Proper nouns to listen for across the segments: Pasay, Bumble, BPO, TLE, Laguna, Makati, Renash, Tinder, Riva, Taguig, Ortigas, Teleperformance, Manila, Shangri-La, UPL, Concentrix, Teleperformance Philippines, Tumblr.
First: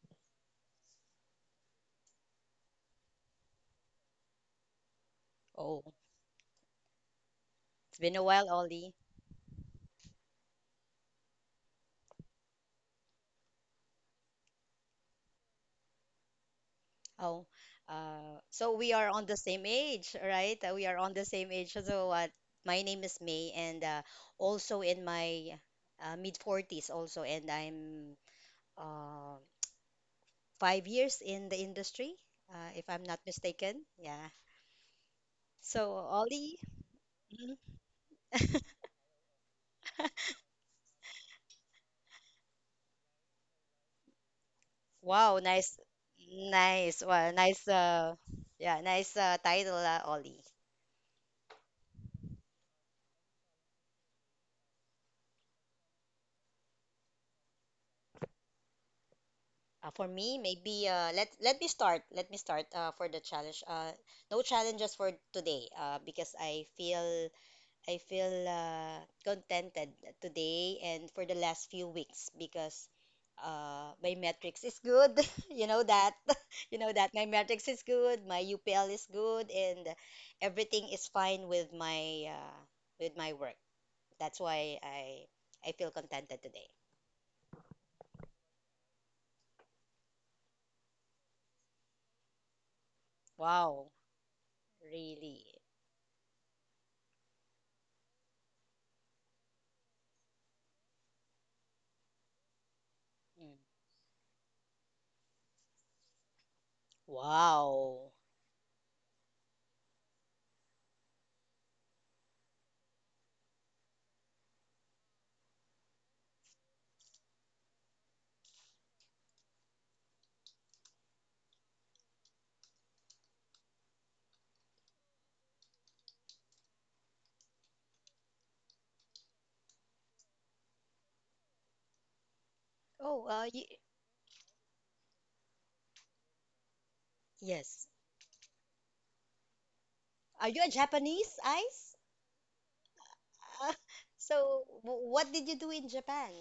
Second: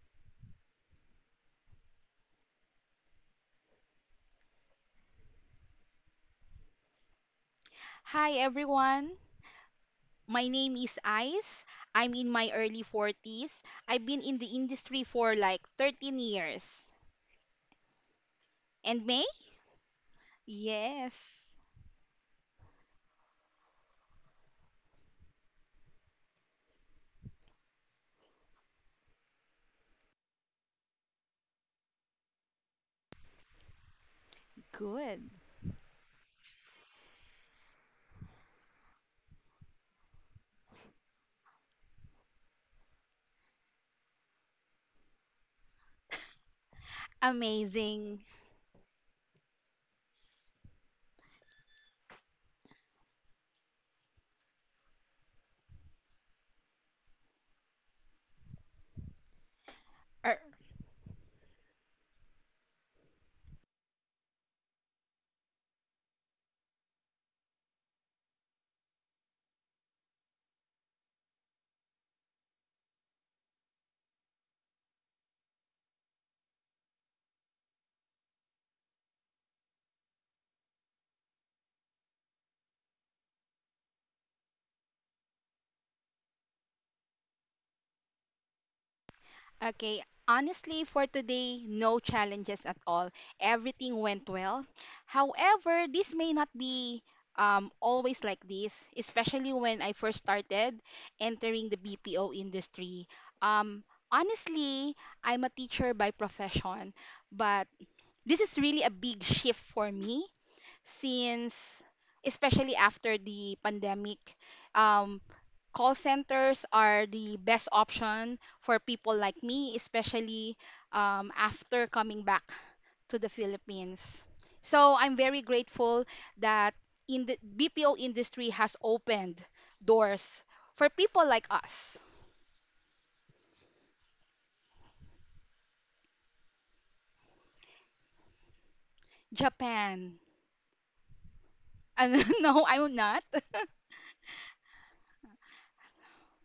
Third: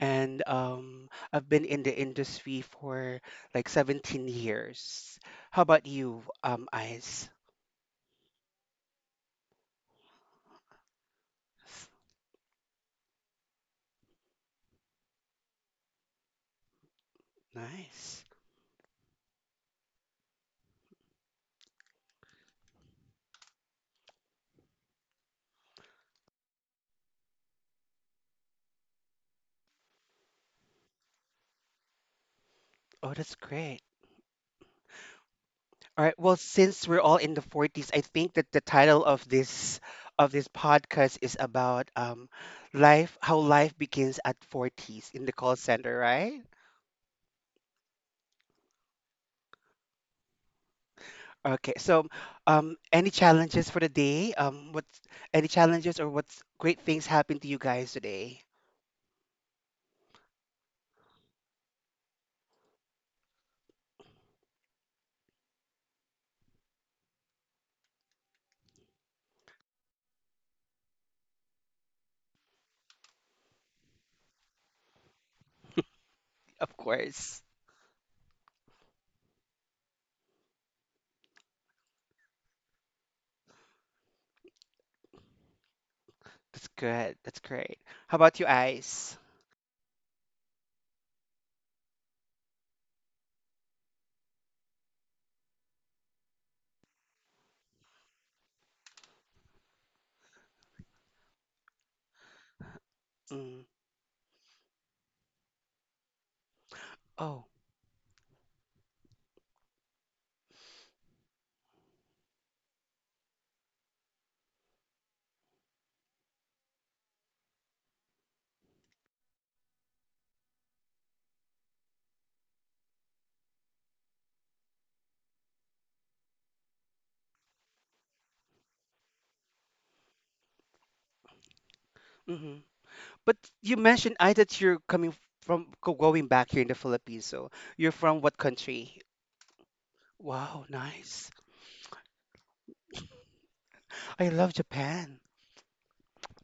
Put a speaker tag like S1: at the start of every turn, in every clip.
S1: and I've been in the industry for like 17 years. How
S2: Oh,
S1: about you, Eyes?
S2: it's been a
S3: Hi
S2: while, Ollie.
S3: everyone. My name is Ice. I'm in my early 40s. I've been in the industry for like 13 years.
S2: Oh,
S1: Nice.
S2: so we
S3: And
S2: are
S3: May?
S2: on the same age, right? We are on the
S3: Yes.
S2: same age. So what? My name is May, and also in my mid forties, also, and I'm uh, 5 years in the industry, if I'm
S1: Oh,
S2: not
S1: that's great.
S2: mistaken. Yeah.
S3: Good.
S2: So,
S1: All right. Well,
S2: Ollie.
S1: since we're all in the
S2: Mhm.
S1: 40s, I think that the title of this, of this podcast is about life, how life begins at 40s in the
S2: Wow,
S1: call
S2: nice,
S1: center, right?
S2: nice, well, nice.
S3: Amazing.
S2: Yeah, nice title, Ollie.
S1: Okay, so any challenges for the day? What's any challenges or what's great things happened to you guys today?
S2: For
S3: Er,
S2: me, maybe let me start. Let me start for the challenge. No challenges for today because I feel contented today and for the last few weeks because my metrics is good. You know that.
S1: Of
S2: You know that my
S1: course.
S2: metrics is good. My UPL is good, and everything is fine with my work. That's why I feel contented
S1: That's
S2: today.
S1: good. That's great. How about you, Ice?
S3: Okay, honestly, for today, no challenges at all.
S2: Wow,
S3: Everything went well.
S2: really.
S3: However, this may not be always like this, especially when I first started entering the BPO industry.
S2: Mm.
S1: Mm.
S3: Um, Honestly, I'm a teacher by profession,
S1: Oh,
S3: but
S2: Wow.
S3: this is really a big shift for me since, especially after the pandemic. Um, Call centers are the best option for people like me, especially after coming back to the Philippines. So I'm very grateful that in the BPO industry has opened doors for people like us.
S1: hmm.
S2: Oh,
S1: But
S2: y
S1: you mentioned, I, that you're coming from going back here in the Philippines. So
S2: yes.
S1: you're from what country?
S3: Japan.
S2: Are you
S1: Wow,
S2: a
S1: nice.
S2: Japanese, Ice?
S3: And no, I'm not.
S2: Uh,
S1: I love
S2: so, w
S1: Japan.
S2: what did you do in Japan?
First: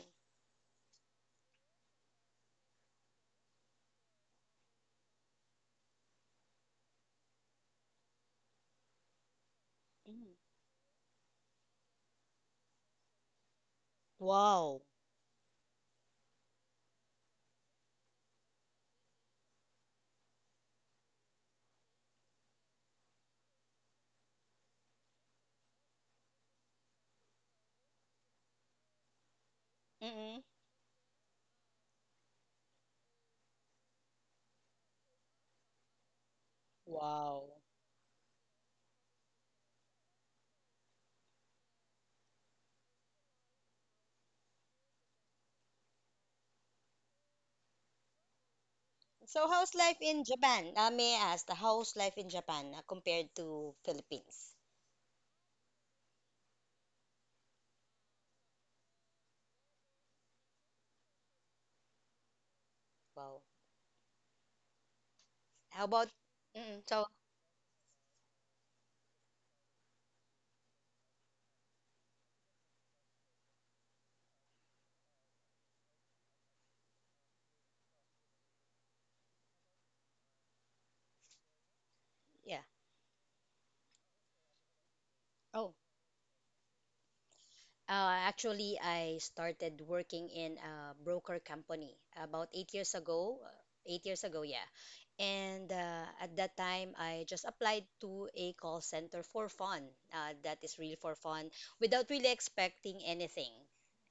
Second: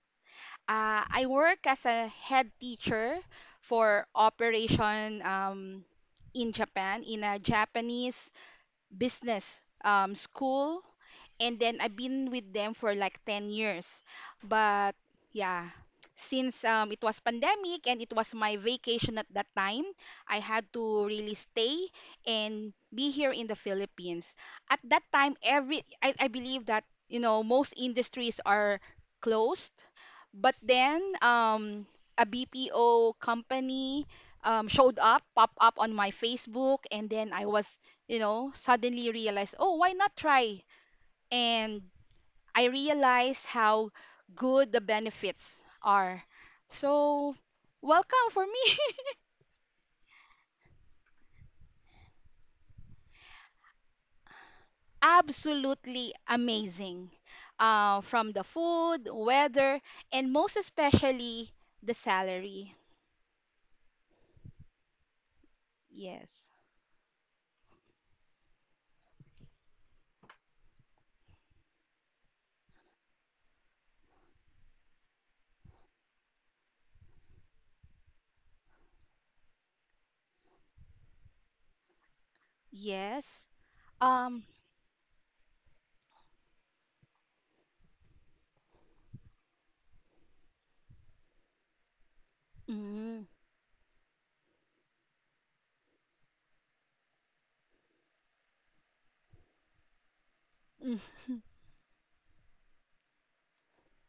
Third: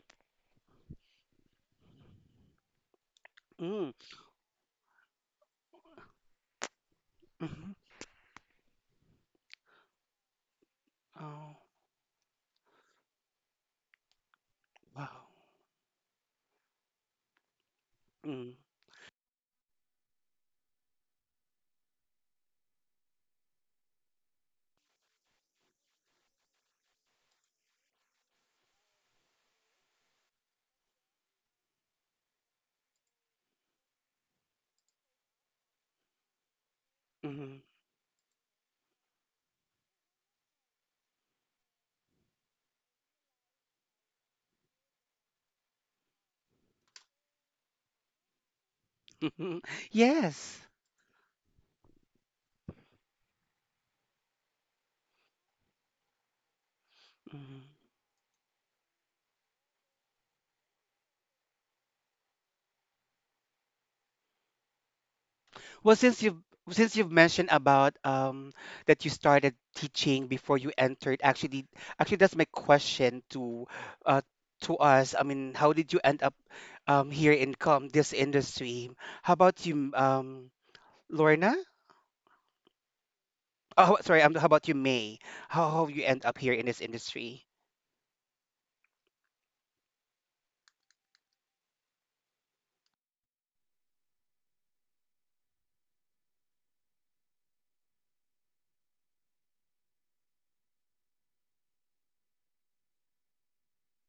S3: I work as a head teacher
S1: Mm.
S3: for operation in Japan, in a
S1: Hmm.
S3: Japanese business
S2: Mm.
S3: school,
S1: Oh,
S3: and then I've been with them for like 10 years.
S2: Wow.
S3: But
S1: wow.
S3: yeah, since it was pandemic and it was
S1: Mm.
S3: my vacation at that time, I had to really stay and be here in the Philippines. At that time, I believe that most industries are closed,
S2: Mm-mm.
S3: but then a BPO company showed up, popped up on my Facebook, and then I
S2: Wow.
S3: was suddenly realized, oh, why not try, and I realize how good the benefits are. So, welcome for me.
S2: So,
S1: Hmm.
S2: how's life in
S1: Yes.
S2: Japan? May I ask, how's life in Japan compared to Philippines?
S3: Absolutely amazing.
S1: Mm-hmm.
S3: From the food, weather, and most especially the salary.
S2: Wow. How
S1: Well,
S2: about?
S1: since you've
S3: Yes.
S2: Mm-mm.
S1: since
S2: So,
S1: you've mentioned about that you started teaching before you entered, actually, actually that's my question to uh to us. I mean, how did you end up here in com this industry? How about you, Lorna?
S2: yeah.
S3: Yes.
S1: Oh, sorry, how
S3: Um.
S1: about you, May? How
S2: Oh.
S1: how you end up here in this industry?
S2: Actually, I started working in a broker company about 8 years
S3: Mm,
S2: ago. Eight years ago, yeah. And at that time, I just applied to a call center for fun. That is really
S3: mm,
S2: for fun, without really expecting anything.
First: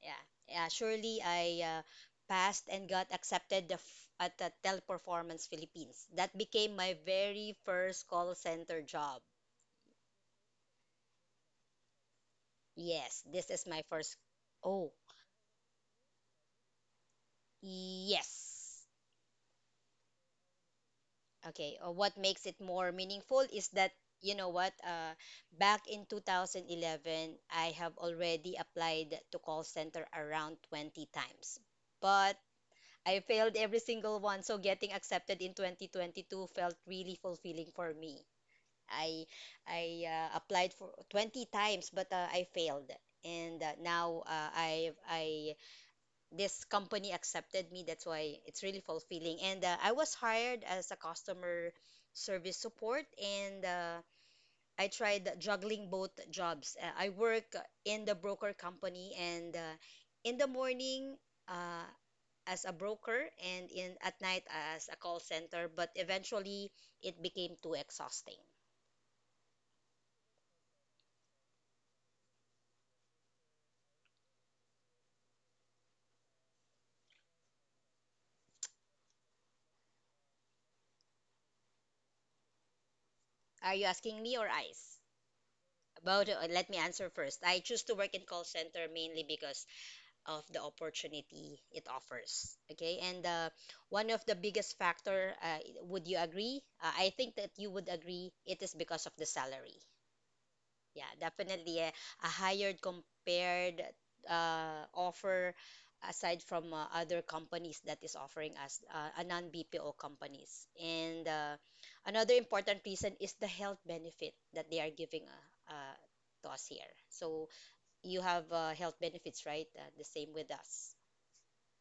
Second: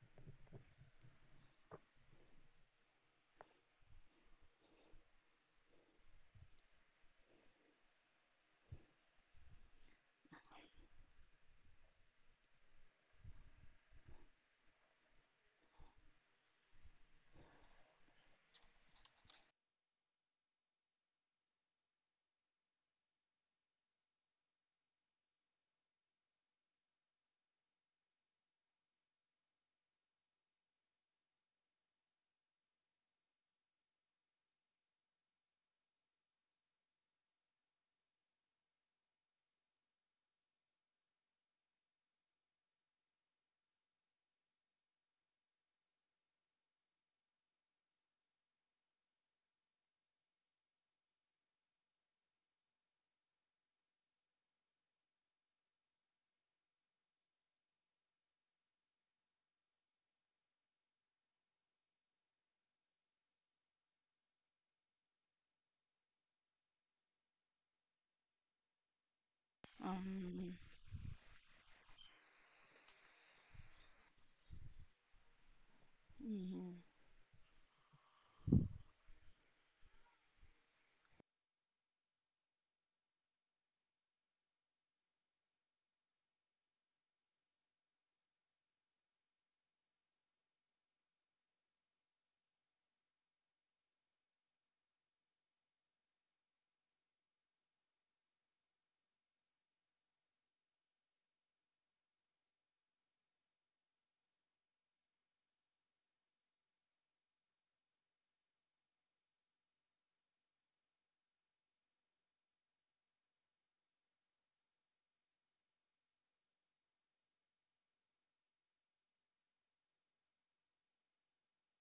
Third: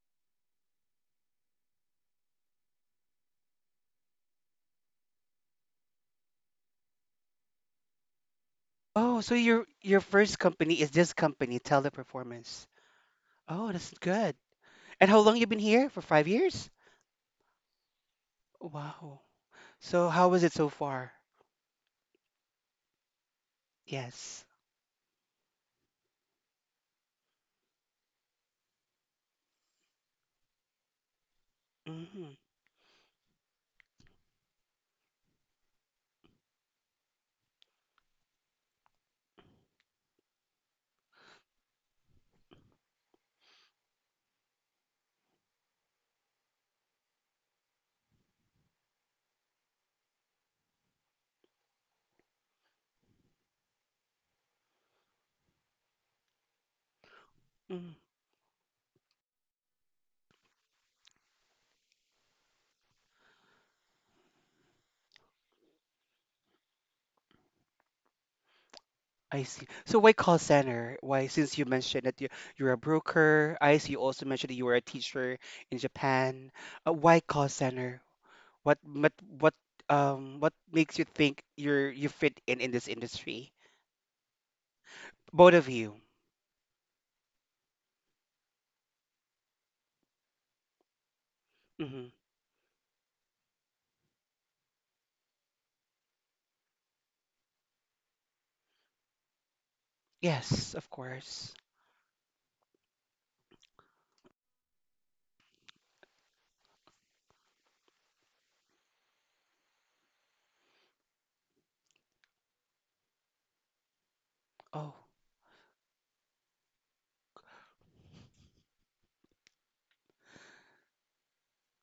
S2: Yeah. Yeah, surely I passed and got accepted at the Teleperformance Philippines. That became my very first call center
S1: Oh,
S2: job.
S1: so your first company is this company, Teleperformance.
S2: Yes, this is
S1: Oh,
S2: my
S1: that's
S2: first.
S1: good.
S2: Oh,
S1: And how long you been here? For 5 years?
S2: yes.
S1: Wow. So how was it so far?
S2: Okay, what makes it more meaningful is that, you
S1: Yes.
S2: know what, back in 2011, I have already applied to call center around 20 times,
S1: Mhm,
S2: but I failed every single one. So getting accepted in 2022 felt really fulfilling for me. I I applied for 20 times, but I failed. And now I this company accepted me. That's why it's really fulfilling. And I was hired as a customer service support, and I tried juggling both jobs. I work
S1: mhm.
S2: in the broker company, and in the morning uh, as a broker, and in at night as a call center. But eventually, it became too exhausting.
S1: I see. So why call
S3: um,
S1: center? Why, since you mentioned that you, you're a broker, I see you also mentioned that you were a teacher in Japan.
S3: mhm.
S1: Why call center? What, what, what, what makes you think you fit in this industry?
S2: Are you asking me or ICE?
S1: Both of you.
S2: About, let me answer first. I choose to work in call center mainly because of the opportunity it
S1: Hmm.
S2: offers. Okay, and one of the biggest factor, would you agree? I think that you would agree. It is because of the salary.
S1: Yes, of
S2: Yeah,
S1: course.
S2: definitely a higher compared offer aside from other companies that is offering us a non-BPO companies. And another important reason is the health benefit that they are
S1: Oh.
S2: giving to us here. So you have health benefits, right? The same with us.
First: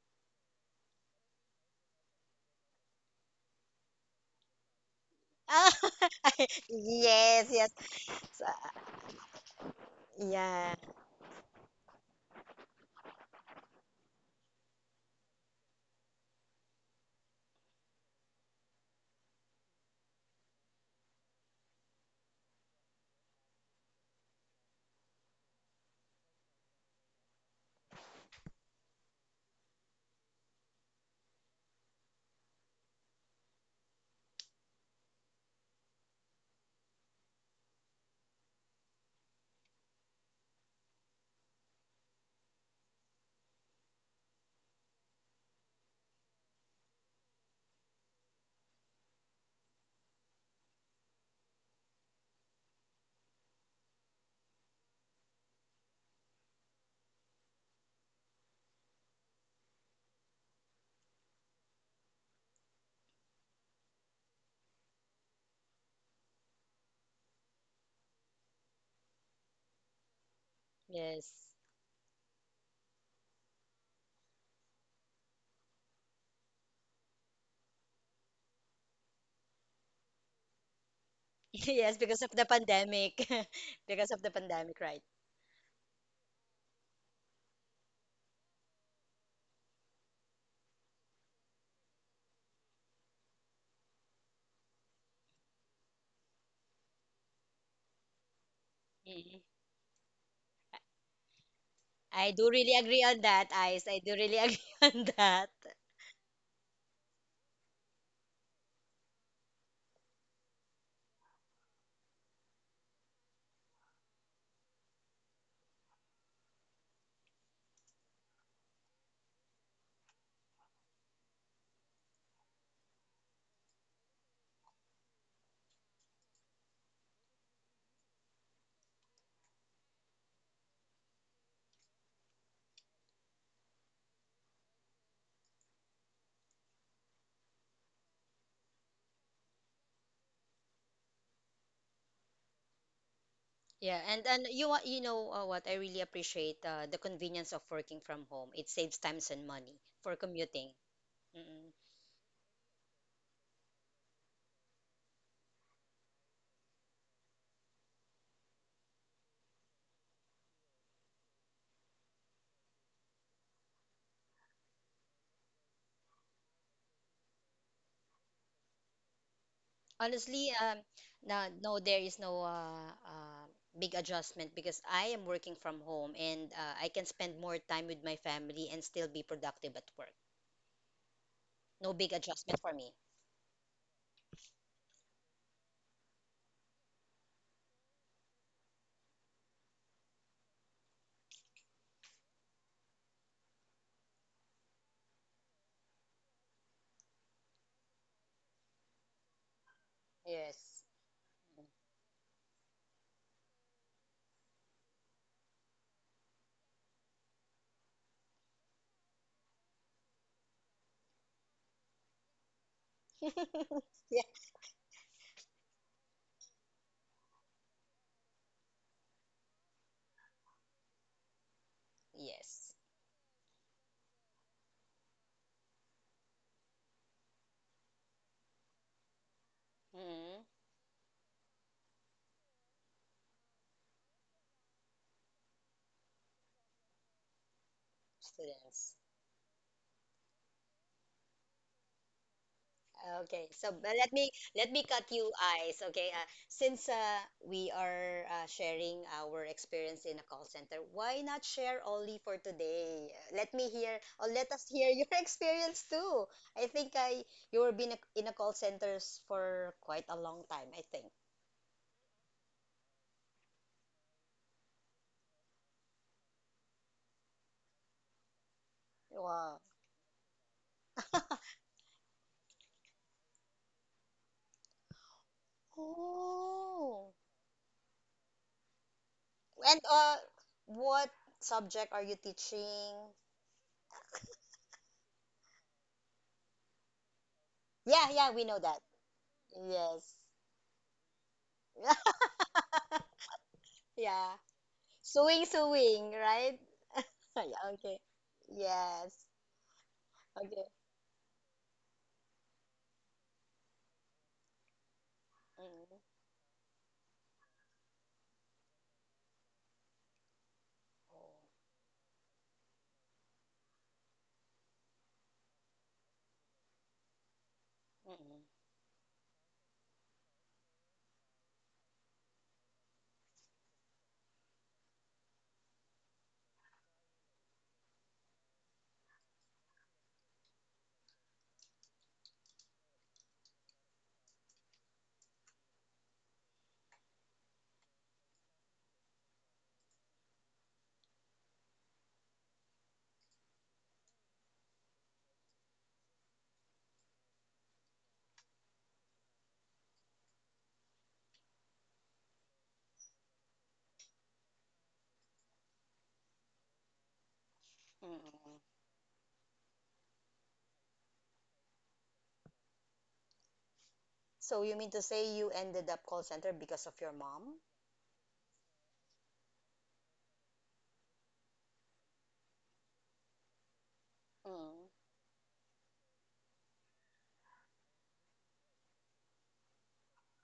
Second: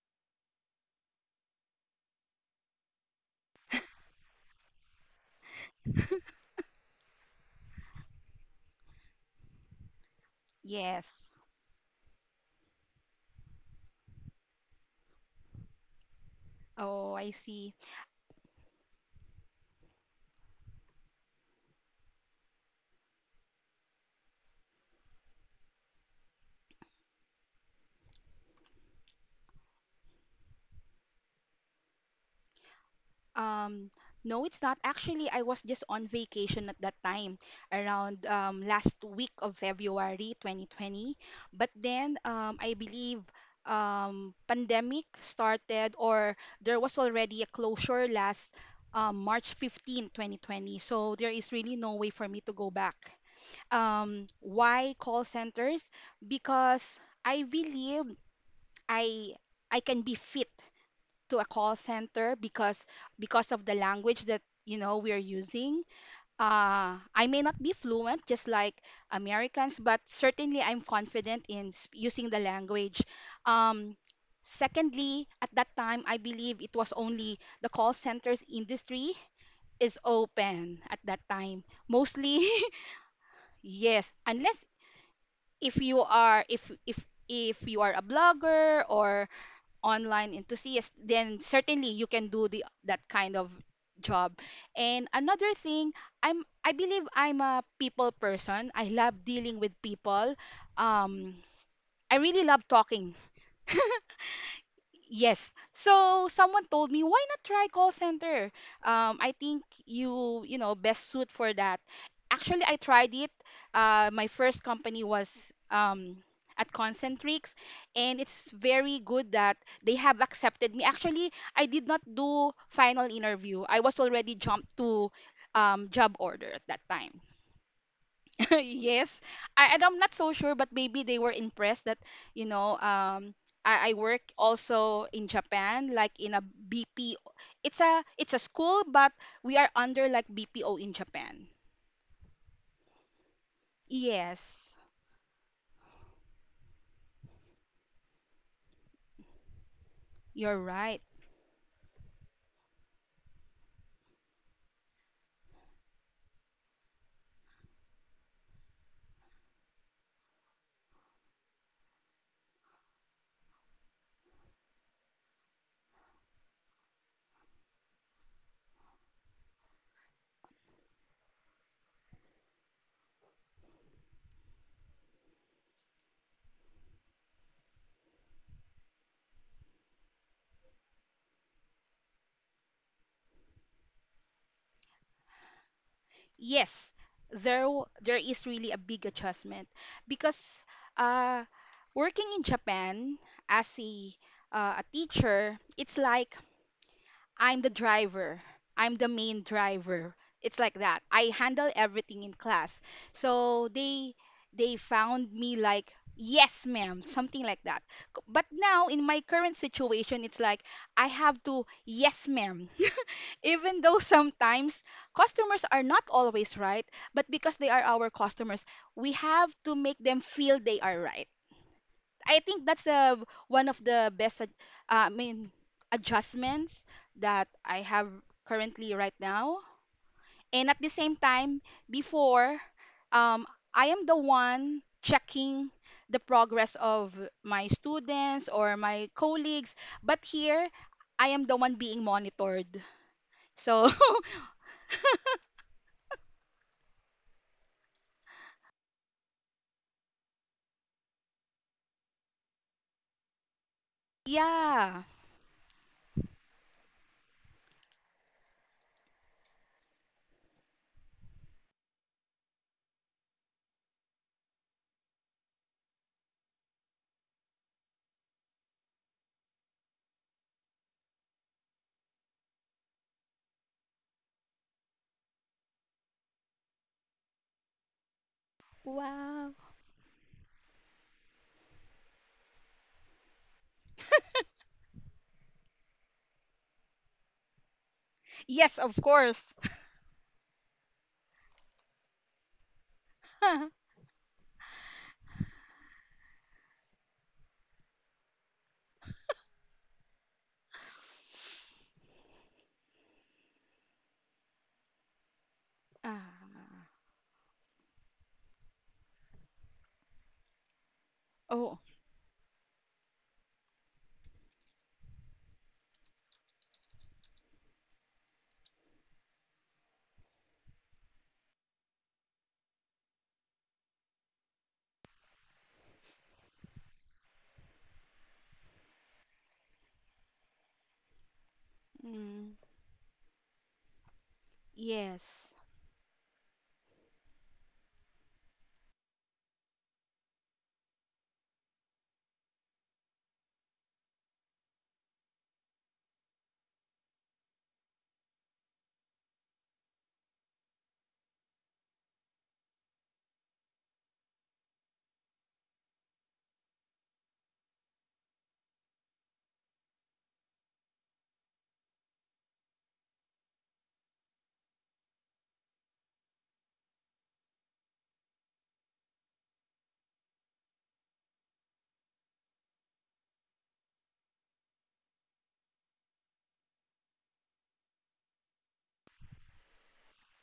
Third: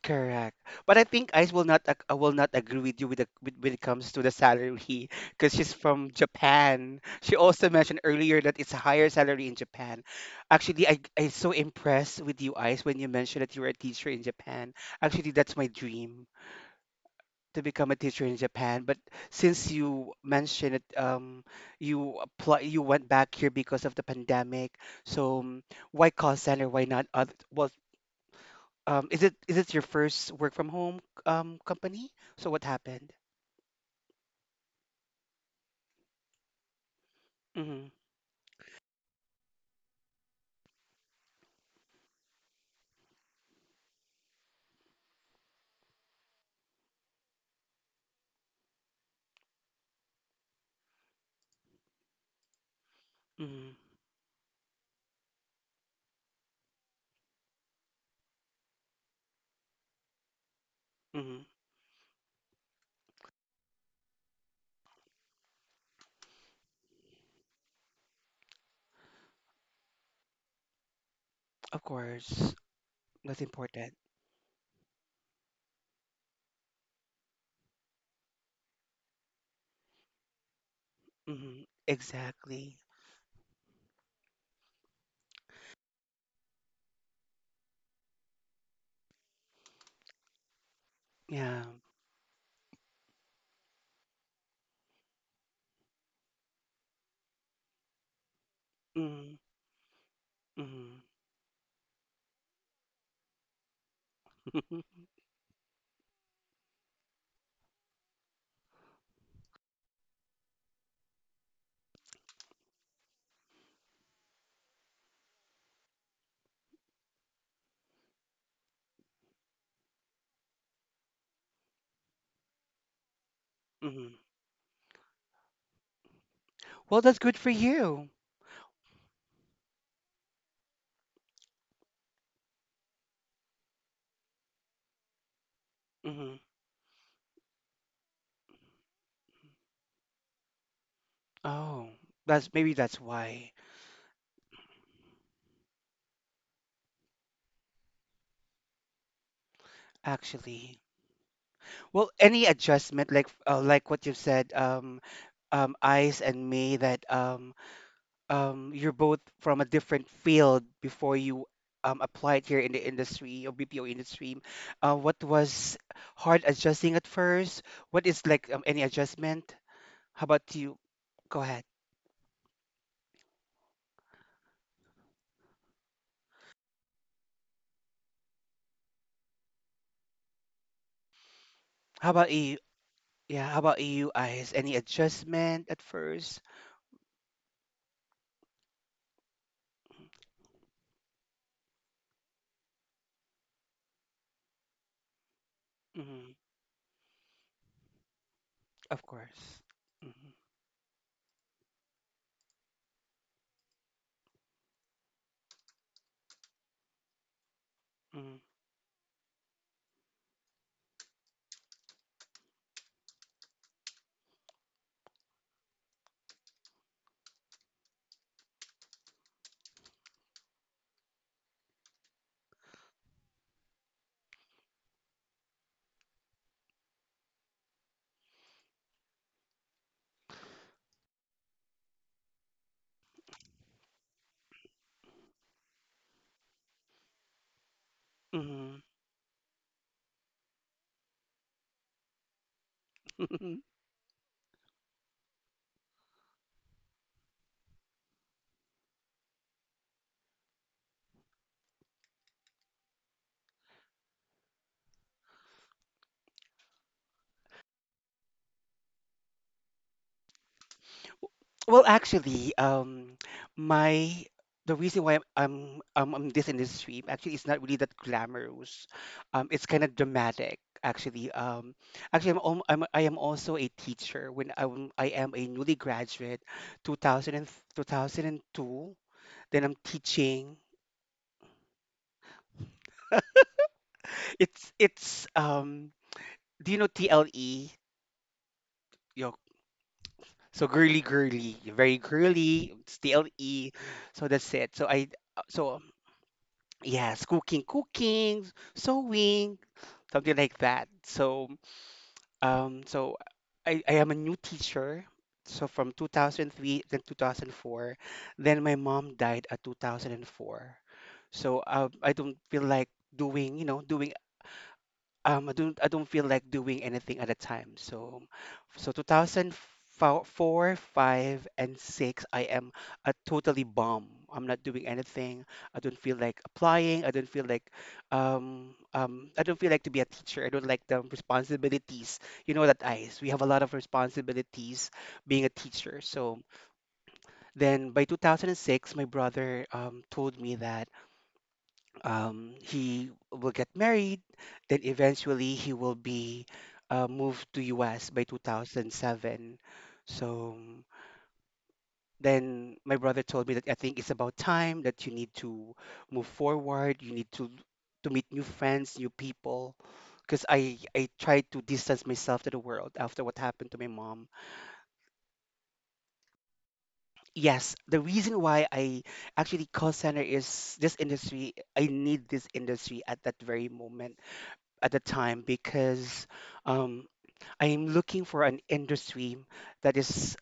S1: Correct. But I think Ice will not agree with you with, the, with when it comes to the salary because
S2: Ah,
S1: she's from Japan. She
S2: yes,
S1: also
S2: yes.
S1: mentioned earlier
S2: So,
S1: that it's a higher salary in Japan.
S2: yeah.
S1: Actually, I
S3: Yes.
S1: I'm so impressed with you, Ice, when you mentioned that you were a teacher in Japan. Actually, that's my dream
S3: Oh, I
S1: to
S3: see.
S1: become a teacher in Japan. But since you mentioned it, you went back here because of the pandemic. So why call center? Why not? Other, well, is it your first work from home company? So what happened?
S3: Um, no, it's not. Actually, I was just on vacation at that time,
S1: Mm-hmm.
S3: around last week of February 2020. But then I believe pandemic started, or there was already a closure last March 15, 2020. So there is really no way for me to go back.
S1: Mm-hmm.
S3: Why call centers? Because I believe I I can be fit to
S1: Mm-hmm.
S3: a call center because of the language that we're using. I may not be fluent, just like Americans, but certainly I'm confident
S2: Yes.
S3: in
S1: Of
S3: using the
S1: course,
S3: language.
S1: that's important.
S3: Um, Secondly, at that time, I believe it was only the call centers industry is open at that
S1: Mm-hmm.
S3: time.
S2: Yes, because of
S3: Mostly,
S2: the
S1: Exactly.
S2: pandemic.
S3: yes,
S2: Because of the
S3: unless
S2: pandemic, right?
S3: if you are if if if you are a blogger or online enthusiast, then
S1: Yeah.
S3: certainly you can do the that kind of job. And another thing, I believe I'm a people person. I love
S1: Mm-hmm.
S2: Mhm.
S3: dealing with people.
S1: Mm-hmm.
S3: Um, I
S2: I
S3: really
S2: do
S3: love
S2: really agree
S3: talking.
S2: on that, Ice. I do really agree on that.
S3: Yes. So someone told me, why not try call center? I think you, you know, best suit for that. Actually, I tried it. My first company was um, at Concentrix, and it's very good that they have accepted me. Actually, I did not do final interview. I was
S1: Mm-hmm.
S3: already jumped to job order at that
S1: Well, that's
S3: time.
S1: good for you.
S3: Yes, I and I'm not so sure, but maybe they were impressed that you know um I work also in Japan, like in
S1: Mm-hmm.
S3: a BPO. It's a school, but we are under like BPO in Japan.
S1: Oh, that's maybe that's why
S2: Yeah, and
S3: Yes,
S2: you know what? I really appreciate the convenience of working from home. It saves times and money for
S3: you're
S2: commuting.
S1: actually.
S3: right.
S1: Well, any adjustment like what you've said, Ice and me that you're both from a different field before you applied here in the industry or BPO industry. What was hard adjusting at first? What is like any adjustment? How about
S2: Honestly,
S1: you? Go
S2: no,
S1: ahead.
S2: no, there is no big adjustment because I am working from home and I can spend more time with my family and still be productive at work. No
S1: How
S2: big
S1: about you?
S2: adjustment for me.
S1: Yeah, how about you, Eyes? Any adjustment at 1st?
S3: Yes, there is really a big adjustment because uh working in Japan as a teacher. It's
S1: Mm-hmm.
S3: like I'm the driver. I'm
S1: Of
S3: the main
S1: course.
S3: driver. It's like
S2: Yes.
S3: that. I handle everything in class. So they found me like yes ma'am, something like that.
S1: Mm-hmm.
S3: But now in my current situation, it's like I have to yes ma'am even though
S2: Yeah.
S3: sometimes customers are not always right, but because they are our customers, we have to make them feel they are right. I think
S2: Yes.
S3: that's the one of the best I mean adjustments that I have currently right now.
S2: Mhm.
S3: And at the same time, before, um, I am the one checking the progress of my students or
S1: Mm-hmm.
S2: Students.
S3: my colleagues. But here, I am the one being monitored.
S2: Okay, so
S3: So,
S2: but let me cut you eyes. Okay, since we are sharing our experience in a call center, why not share only for today? Let me hear or let us hear
S3: yeah.
S2: your experience too. I think, I you were been in a call centers for quite a long time. I think.
S1: Well, actually, my the reason why I'm this industry actually, it's not really that glamorous.
S2: Wow.
S1: It's kind of dramatic, actually. Actually, I'm, al- I'm I am also a teacher when I am a newly graduate, two
S2: Oh.
S1: thousand and two thousand and two.
S3: Wow.
S1: Then I'm
S2: And
S1: teaching.
S2: what subject are you teaching?
S1: It's it's. Do you know TLE?
S2: Yeah, yeah, we know
S3: Yes,
S2: that.
S3: of
S1: Yo,
S3: course.
S2: Yes.
S1: so girly, very girly. It's TLE. So
S2: Yeah.
S1: that's it. So I
S2: Suing,
S1: so.
S2: suing, right?
S1: Yes,
S2: Yeah, okay.
S1: cooking,
S2: Yes.
S1: sewing, something like
S2: Okay.
S1: that. So, I am a new teacher. So from
S2: Mm.
S1: 2003
S3: Ah.
S1: then 2004, then my mom died at 2004.
S2: Oh.
S1: So
S3: Oh,
S1: I don't feel like doing, you know, doing I don't feel like doing anything at a time. So
S2: Mm-mm.
S1: so 2004, 5 and 6, I am a totally bomb. I'm not doing anything. I don't feel like applying. I don't feel like to be a teacher. I don't like the responsibilities. You
S3: mm,
S1: know that, eyes. We have a lot of responsibilities being a
S3: yes.
S1: teacher. So then by 2006 my brother told me that he will get married. Then eventually he will be moved to US by 2007. So then my brother told me that I think it's about time that you need to move forward. You need to meet new
S2: Mm-mm.
S1: friends, new people. Because I tried to distance myself to the world after what happened to my mom.
S2: So you mean to say you ended up call center because of your mom?
S1: Yes, the reason why I actually call center is this industry. I need this industry at that very moment
S2: Mm.
S1: at the time because um, I'm looking for an industry that is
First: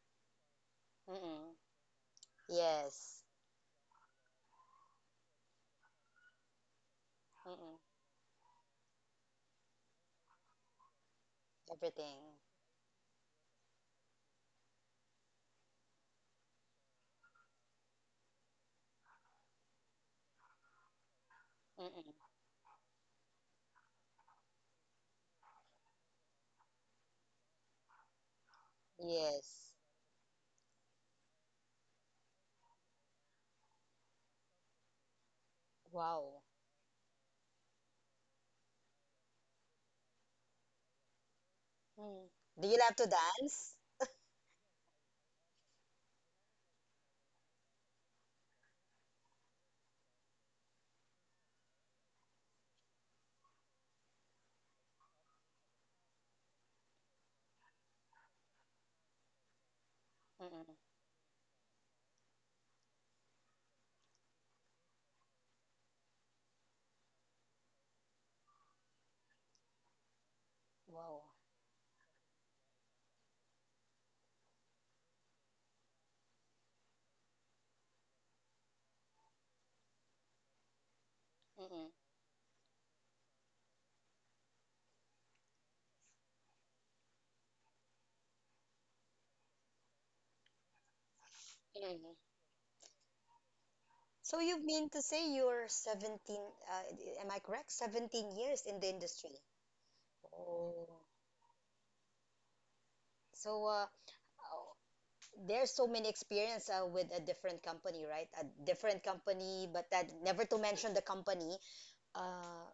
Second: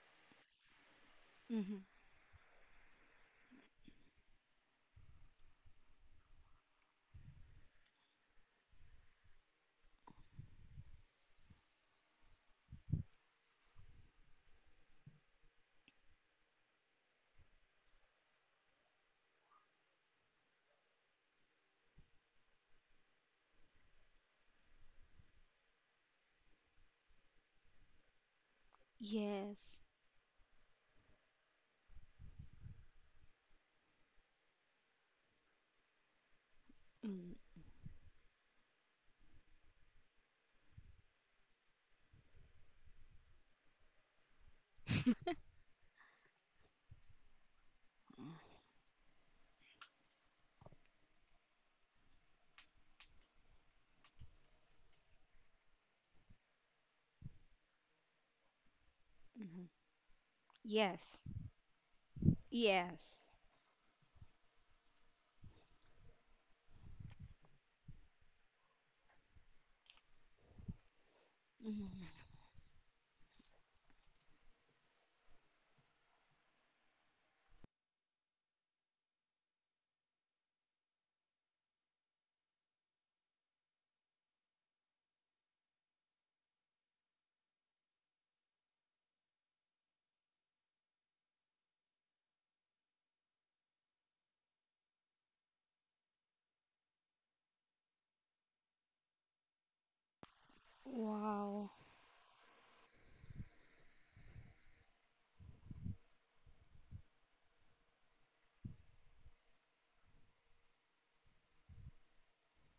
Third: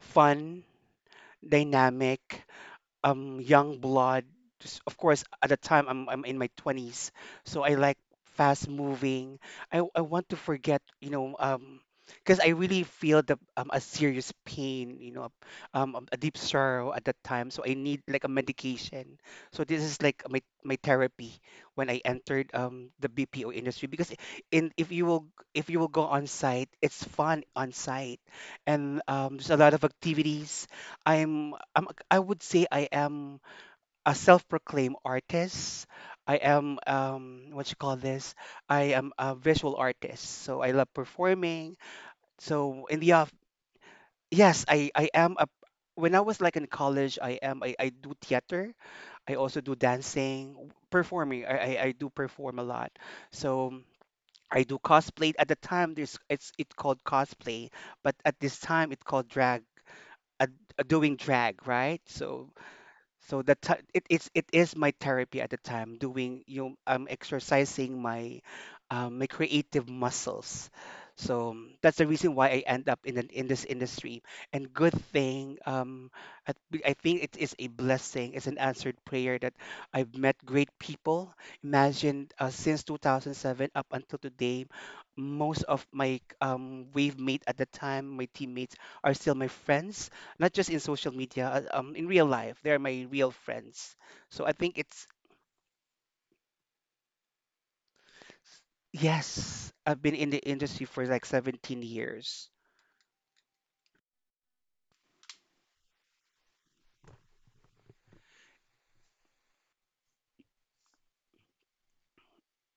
S1: fun,
S2: Mm-mm.
S3: Mm-hmm.
S1: dynamic,
S2: Yes.
S1: young blood. Just of course at the time I'm in my 20s, so I
S2: Mm-mm.
S1: like fast moving. I want to forget,
S2: Everything.
S1: because I really feel the, a serious pain, a deep sorrow at that time, so I need like a medication, so this is like my therapy when I
S2: Mm-mm.
S1: entered the BPO industry. Because in if you will go on site, it's fun on site, and there's a lot
S2: Yes.
S3: Yes.
S1: of activities. I would say I am a self-proclaimed artist. I
S2: Wow.
S1: am,
S3: Mm.
S1: what you call this? I am a visual artist. So I love performing.
S2: Mm. Do you
S1: So
S2: love
S1: in
S2: to
S1: the off,
S2: dance?
S1: yes, I am a when I was like in college, I am, I do theater. I also do dancing, performing. I do perform a lot. So I do cosplay at the time. There's it called cosplay, but at this time it's called drag.
S3: Hmm.
S1: Uh,
S2: Mm-mm.
S1: doing
S3: Yes.
S1: drag, right? So
S3: Yes.
S1: so that it is my therapy at the time, doing, I'm exercising my, my creative muscles.
S2: Wow.
S1: So that's the
S3: Mhm.
S1: reason why I end up in in this industry. And good thing, I think it is a blessing. It's an answered prayer that I've met great people.
S2: Mm-mm.
S1: Imagine, since 2007 up until today, most of my, wave mate at the time, my teammates, are still my friends, not just in social media, in
S2: Mm-mm.
S1: real life. They're my real friends.
S2: So
S1: So I
S2: you
S1: think
S2: mean to
S1: it's,
S2: say you're 17, am I correct? 17 years in the industry.
S1: yes, I've been in the industry
S2: Oh.
S1: for like
S3: Wow.
S1: 17 years.
S2: So there's so many experience with a different company, right? A different company, but that never to mention the company. Uh,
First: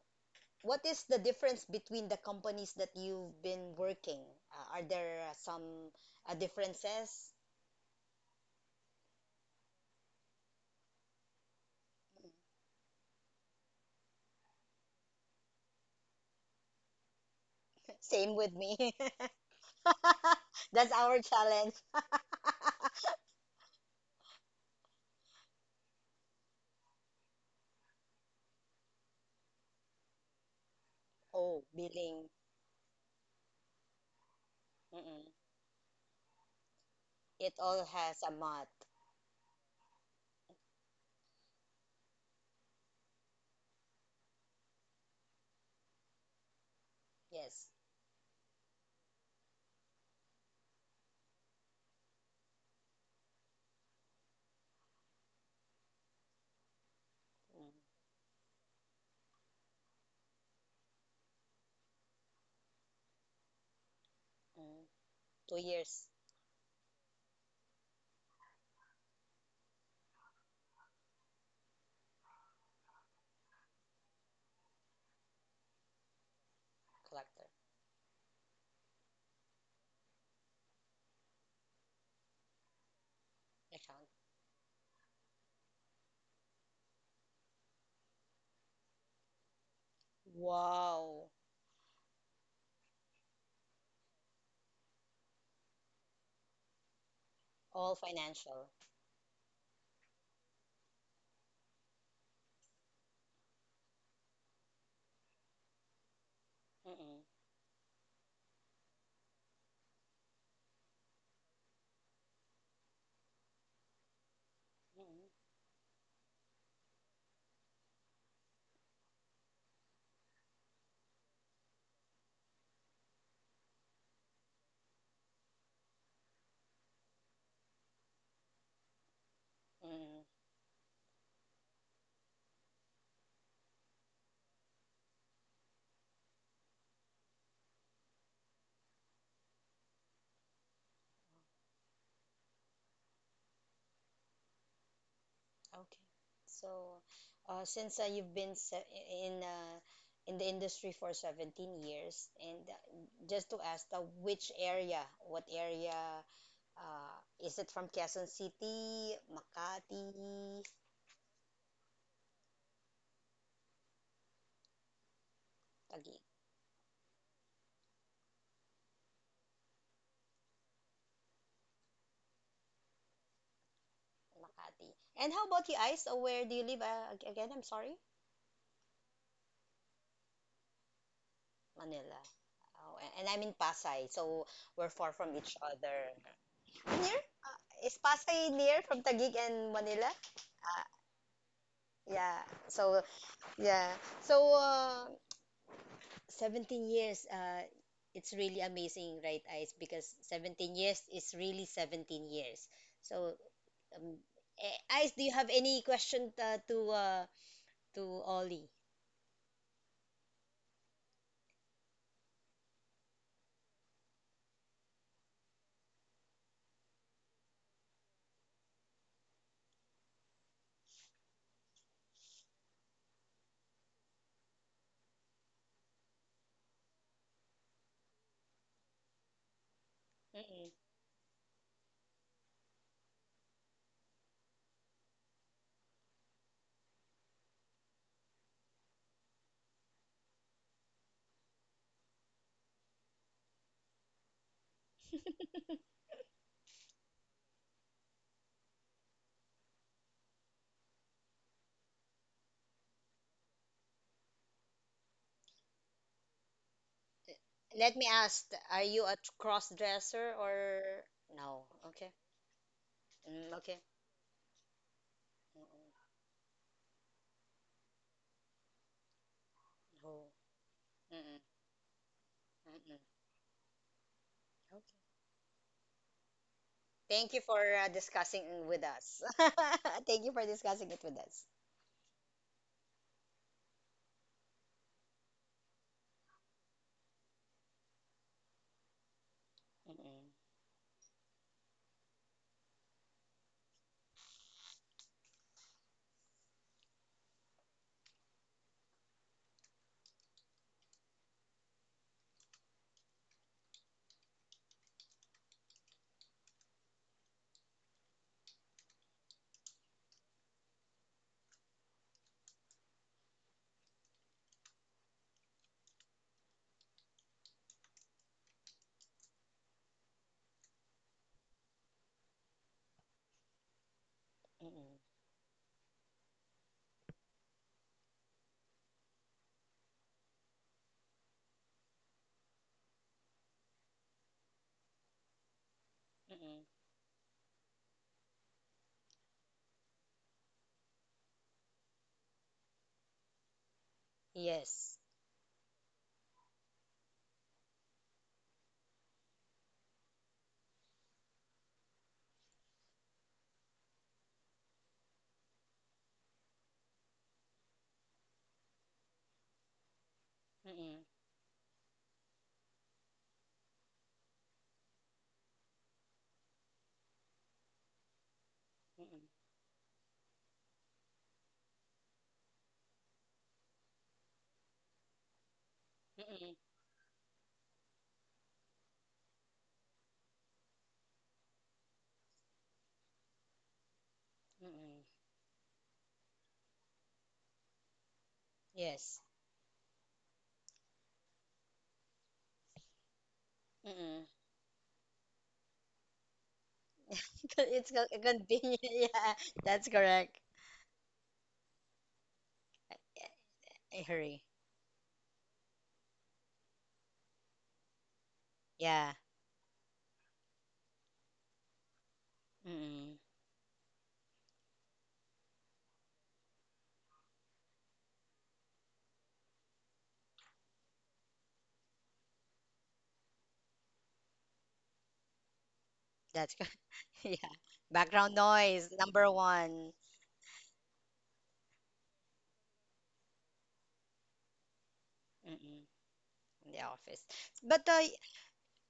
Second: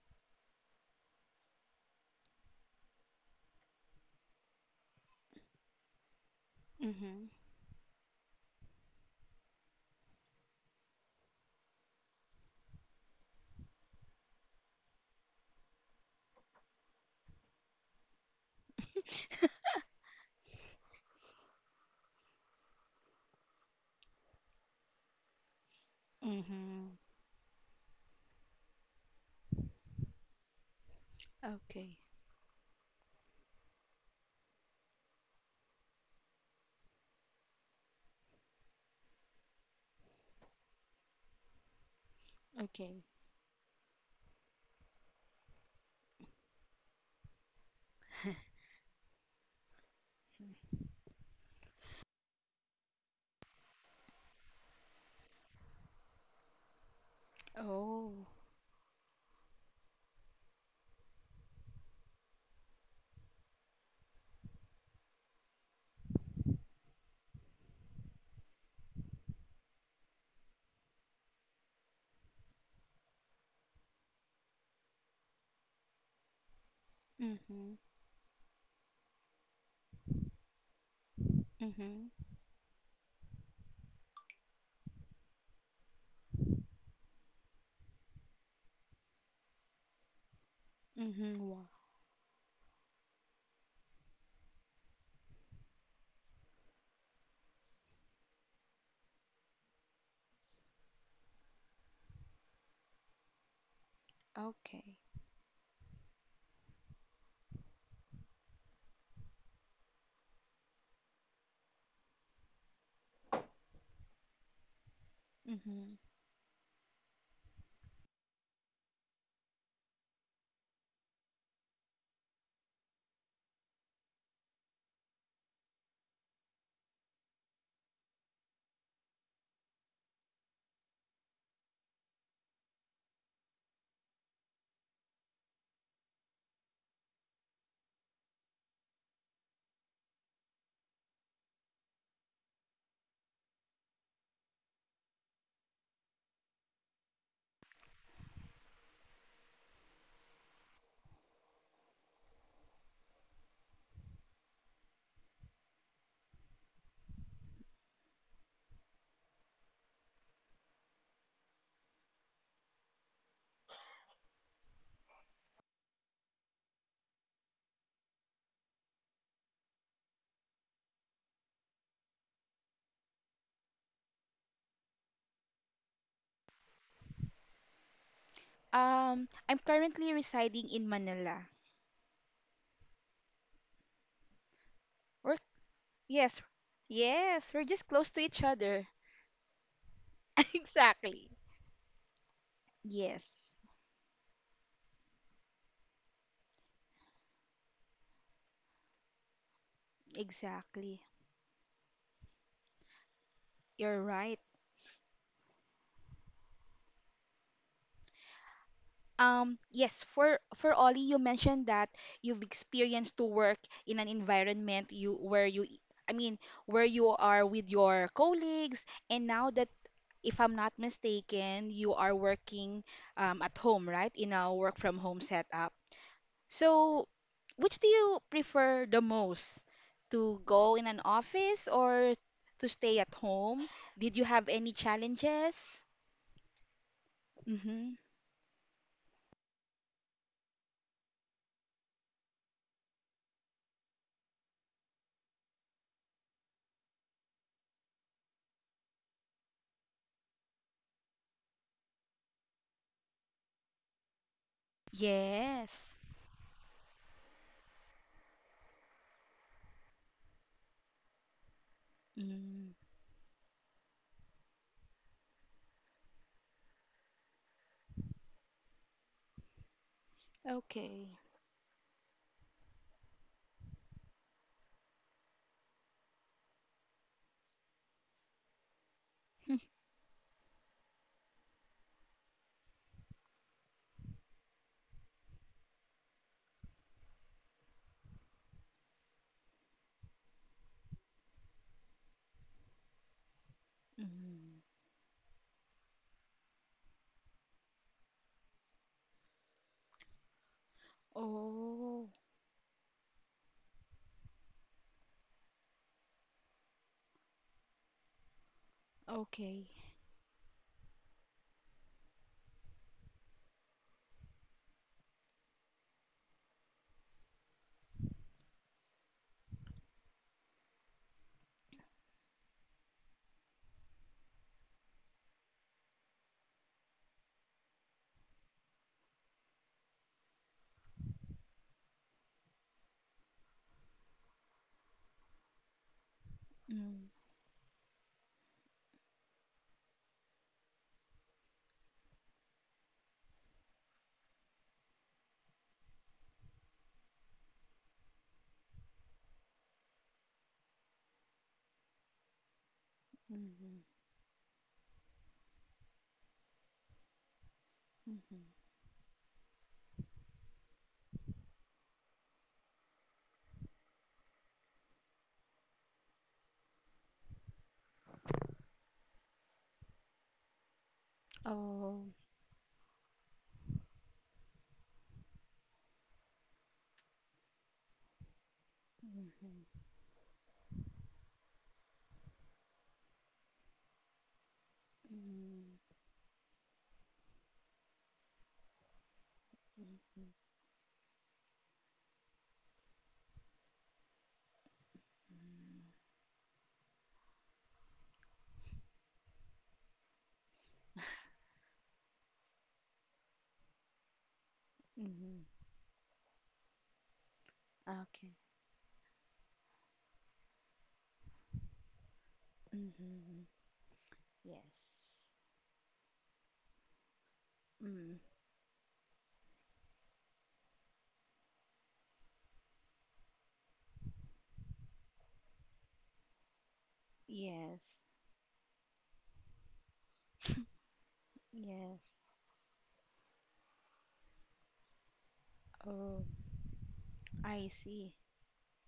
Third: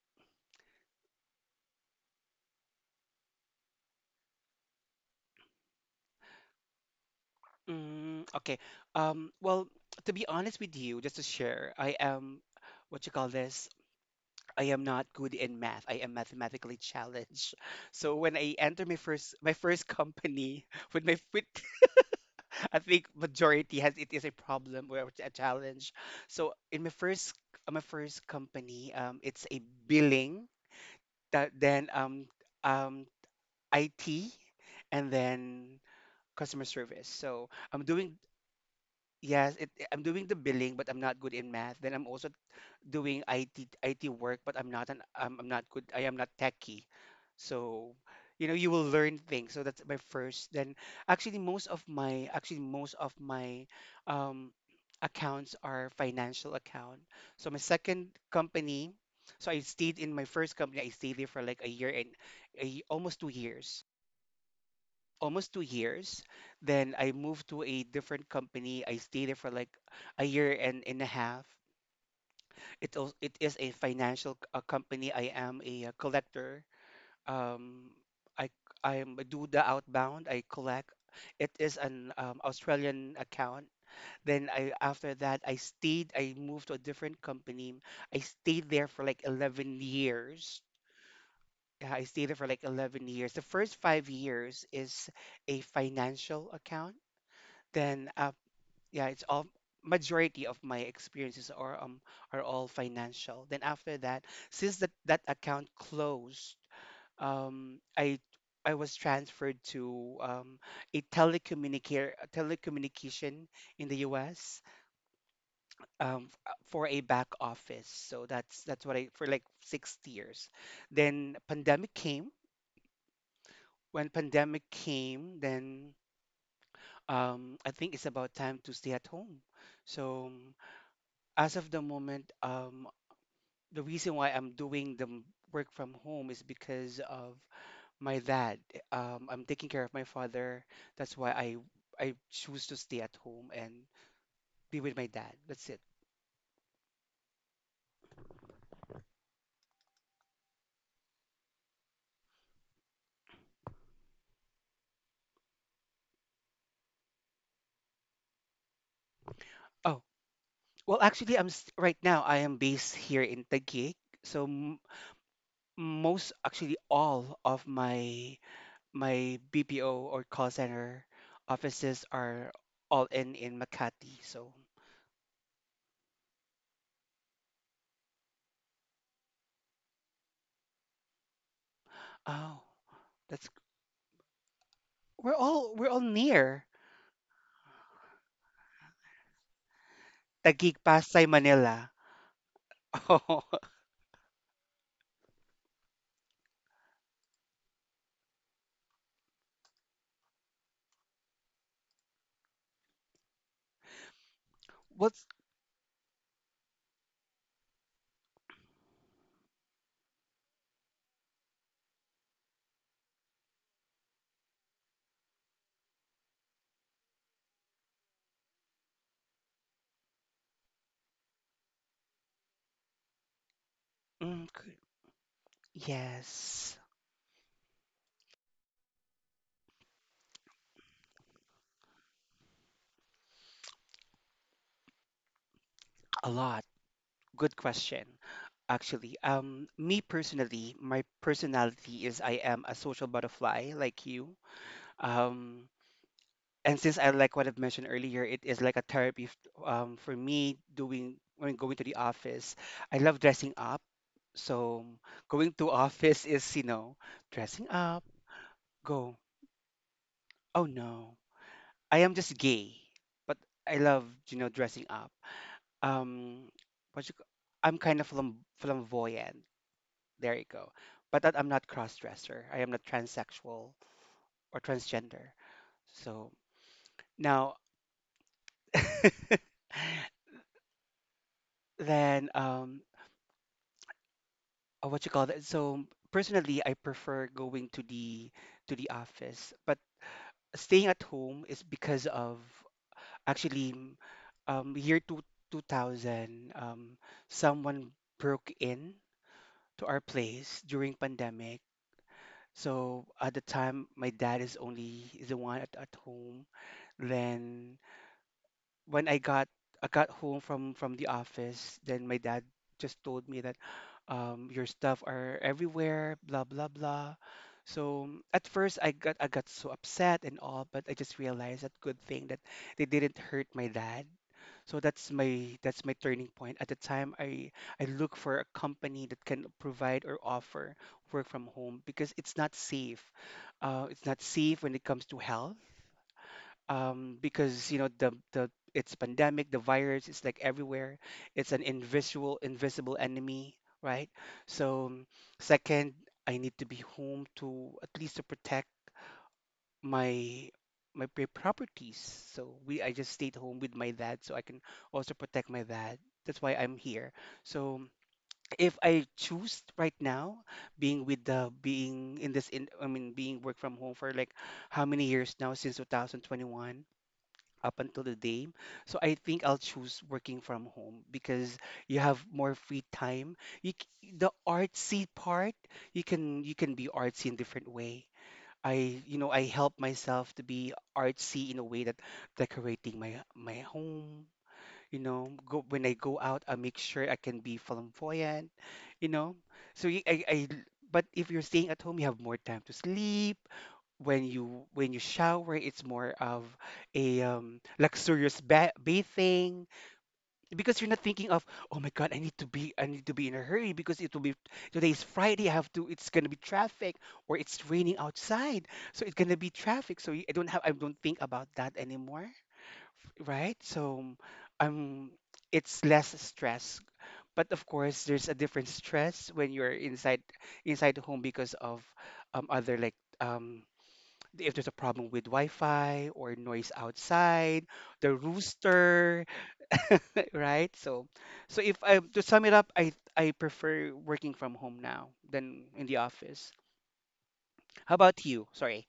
S2: what is the difference between the companies that you've been working? Are there some
S3: Mm-hmm.
S2: differences?
S1: Mm, okay. Well, to be honest with you, just to share, I am, what you call this? I am not good in math. I am mathematically challenged. So
S2: Same
S1: when
S2: with
S1: I
S2: me.
S1: enter my first my first company
S2: That's
S1: with my
S2: our
S1: with
S2: challenge.
S1: I think majority has it, is a problem or a challenge. So in my
S3: Mm-hmm.
S1: first company, it's a billing, that
S2: Oh,
S1: then
S3: Okay.
S2: billing.
S1: um IT, and
S2: Mm-mm.
S1: then customer service. So
S2: It
S1: I'm
S2: all
S1: doing,
S2: has a month.
S1: yes, it, I'm doing the billing, but I'm not good in math. Then I'm also
S3: Okay.
S1: doing IT work, but I'm not an I'm not good. I am not techie,
S2: Yes.
S1: so you know you will learn things. So that's my first. Then actually most of my, um, accounts are financial account. So my second
S3: Oh.
S1: company. So I stayed in my first company. I stayed there for like a year and almost 2 years.
S2: Mm-mm.
S1: Almost
S2: Two
S1: two
S2: years
S1: years. Then I moved to a different company. I stayed there for like a year and a half. It also, it is a financial company. I am a, collector.
S2: collector
S3: Mm-hmm.
S1: Um, I I am a do the outbound. I collect. It is an,
S3: Mm-hmm.
S1: Australian account.
S2: account.
S1: Then I after that I stayed. I moved to a different company. I stayed there for like 11 years.
S2: Wow.
S3: Mm-hmm. Wow.
S1: Yeah, I stayed there for like 11 years. The first 5 years is a financial account.
S2: All
S1: Then
S2: financial.
S1: yeah, it's all, majority of my experiences are, are all financial. Then after that, since that
S3: Okay.
S1: that account closed,
S2: Mm-mm.
S1: um i I was transferred to, a telecommunication in the US,
S2: Mm,
S3: Mm-hmm.
S1: for a back office. So that's what I for like 6 years. Then pandemic came. When pandemic came, then I think it's about time to stay at home.
S2: mm,
S1: So as of the moment, the reason why I'm doing the, work from home is because of my dad. I'm taking care of my father. That's why I choose to stay at home and be with my dad. That's it.
S2: okay. So, since you've been in uh, in the industry for 17 years, and just to ask, what area, uh, is it from Quezon City,
S1: Oh,
S2: Makati,
S1: well, actually, right now, I am based here in Taguig, so m
S2: Taguig,
S1: most, actually all of my, BPO or call center offices are all in Makati. So,
S2: Makati? And how about you, Ice? Where do you live again? I'm sorry,
S3: I'm currently residing in Manila.
S2: Manila.
S1: oh,
S2: Oh, and I'm
S1: that's,
S2: in Pasay, so we're far
S1: we're
S2: from
S3: We're
S2: each
S1: all, we're all
S2: other.
S3: Yes.
S1: near.
S2: Near?
S3: Yes, we're
S2: Uh,
S3: just
S2: is
S3: close to
S2: Pasay
S3: each
S2: near
S3: other.
S2: from Taguig and Manila?
S1: Taguig,
S2: Uh,
S1: Pasay,
S3: Exactly.
S1: Manila.
S2: Yeah. So
S3: Yes.
S1: Oh,
S2: yeah. So 17 years it's really amazing, right, Ice? Because 17 years
S3: Exactly.
S2: is really 17 years. So
S3: You're
S2: um,
S3: right.
S2: Ice, do
S1: what's
S2: you have any question to Ollie?
S3: Yes, for Ollie, you mentioned that you've experienced to work in an environment you where you I mean where you are with your colleagues, and now that, if I'm not mistaken, you are working at home, right? In
S1: mm,
S3: a
S1: good-
S3: work from home setup.
S1: yes,
S3: So, which do you prefer the most? To
S2: Mm-mm.
S3: go in an office or to stay at home? Did you have any challenges?
S1: a lot. Good
S3: Mm-hmm.
S1: question. Actually, me personally, my personality is I am a social butterfly like you. Um, and since I like what I've mentioned earlier, it is like a therapy, for me, doing when going to the office. I love dressing up. So going to
S3: Yes.
S1: office is, dressing
S2: Let
S1: up,
S2: me ask, are you a
S1: go.
S2: cross dresser
S1: Oh
S2: or
S1: no.
S2: no?
S1: I
S2: Okay.
S1: am just
S3: Mm.
S1: gay, but
S2: Mm,
S1: I
S2: okay.
S1: love, dressing up.
S2: Mm-mm.
S1: um what you, c- I'm kind of flamboyant.
S2: No.
S1: There you go.
S3: Okay.
S1: But that I'm
S2: Mm-mm.
S1: not cross dresser. I am not
S2: Mm-mm.
S1: transsexual or
S2: Okay.
S1: transgender. So
S2: Thank you
S1: now
S2: for discussing with us. Thank you for discussing it with us.
S1: then what you call that? So personally I prefer going to the office, but
S2: Mm-mm.
S1: staying at home is because of actually m-
S3: Mm, mm.
S1: year two, 2000 someone broke in to our place during pandemic.
S3: Oh,
S1: So at the time, my dad is only the one at home. Then when
S3: okay.
S1: I got home from the office, then my dad just told me that your stuff are everywhere, blah blah blah. So at first I got so upset and all, but I just realized that good thing that they didn't hurt my dad. So
S2: Mm-mm.
S1: that's my turning point. At the time, I look for a company that can provide or offer work from home because it's not safe. It's not safe when it comes to health,
S2: Mm-mm.
S3: Mm,
S1: because the it's pandemic, the virus, it's like everywhere. It's an invisible enemy, right? So,
S2: Yes.
S1: second, I need to be home to at least to protect my properties. So we I just stayed home with
S3: mhm,
S1: my dad so I can also protect my dad. That's why I'm here. So
S3: mhm.
S1: if I choose right now, being
S2: Mm-mm.
S1: with the being in this in I mean being work from home for like how many years now since 2021 up until the day. So I think
S2: Mm-mm.
S1: I'll choose working from home because you
S3: Oh,
S1: have more free time. The artsy part, you
S2: Mm-mm.
S1: can be artsy in different way. I, I
S3: mhm,
S1: help myself to be artsy in a way that decorating my home.
S2: Mm-mm.
S3: mhm,
S1: Go
S3: mhm,
S1: when I go out, I make sure I can be flamboyant, you
S2: Yes.
S1: know so I, but if you're staying at home you have more time to sleep. when
S2: Mm-mm.
S1: you when you shower it's more of a,
S2: It's
S1: luxurious
S2: convenient. Yeah,
S1: bathing,
S2: that's correct.
S1: because you're not thinking of, oh my god, I need to be in a hurry, because
S2: I
S1: it will be,
S2: hurry.
S1: today's
S3: mhm.
S1: friday, I have to it's going to be traffic, or it's raining
S3: Okay.
S1: outside, so it's
S2: Yeah.
S1: going to be traffic, so I don't think about that anymore,
S2: Mm-mm.
S3: Mhm.
S1: right? So um
S3: Yes.
S1: it's less stress. But of course,
S3: Mm.
S1: there's a different stress when you're inside the home because of, other like, um, if there's a problem with Wi-Fi or
S2: that's co-
S1: noise
S2: yeah.
S1: outside,
S3: Yes.
S1: the
S2: Background noise
S1: rooster,
S2: number one.
S1: right? So if I
S3: Yes.
S1: to sum it up, I prefer working from home now than
S2: Mm-mm.
S1: in the
S3: Oh,
S1: office.
S2: In the office.
S3: I
S2: But
S1: How
S3: see.
S1: about you? Sorry.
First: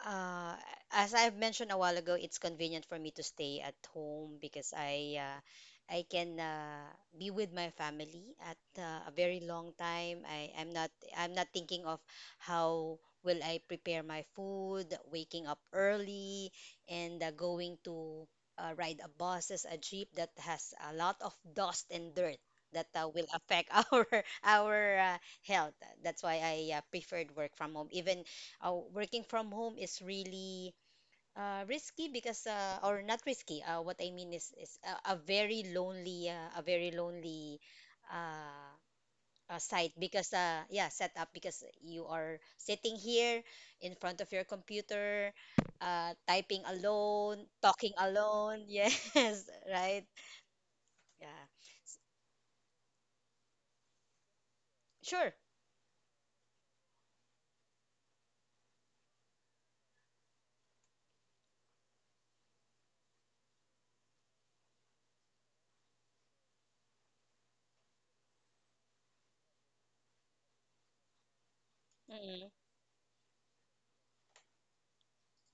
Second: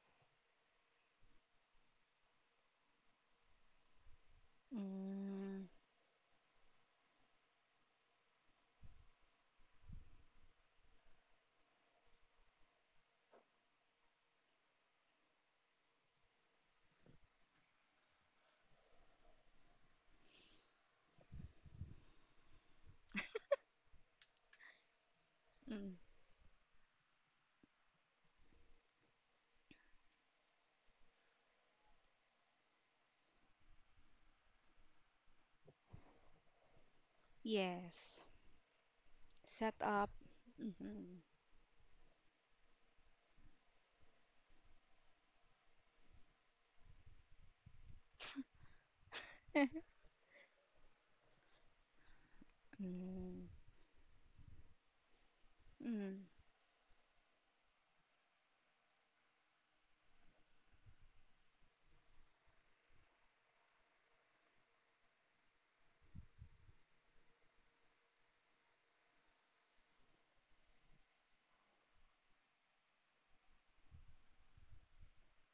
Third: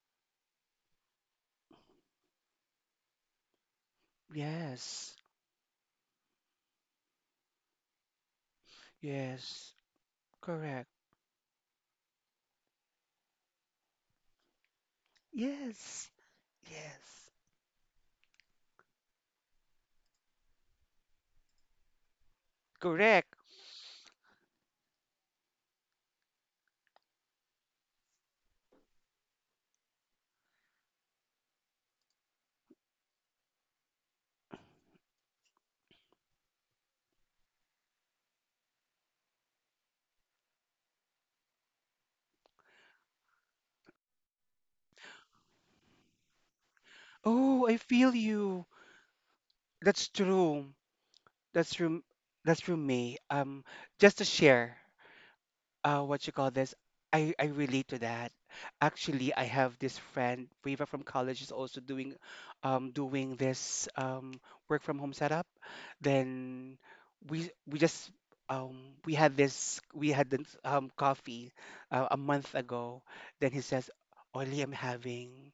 S2: Uh, as I've mentioned a while ago, it's convenient for me to stay at home because
S1: Yes.
S2: I uh,
S3: Mm.
S2: I can be with my family at a very long
S1: Yes.
S2: time. I i am
S1: Correct.
S2: not I'm not thinking of how will I prepare my food, waking up
S1: Yes.
S2: early, and
S1: Yes.
S2: going to ride a buses, a jeep that has a lot of dust and dirt that will
S1: Correct.
S2: affect our health.
S3: Mm.
S2: That's why I preferred work from home, even working from home is really risky because or not risky. What I mean is a very lonely
S3: Yes.
S2: uh,
S3: Set
S2: site
S3: up.
S2: because yeah
S3: Mhm.
S2: setup because you are sitting here in front of your computer, typing alone,
S1: Oh, I
S2: talking
S1: feel
S2: alone.
S1: you.
S2: Yes, right.
S1: That's true.
S2: Yeah,
S1: That's true. That's true, May.
S3: Mm.
S1: Just to share,
S2: sure.
S3: Mm.
S1: what you call this, I relate to that. Actually, I have this friend, Riva from college, is also doing, doing this work from home setup. Then we just we had this coffee a
S2: Mm-mm.
S1: month ago. Then he says, "Only I'm having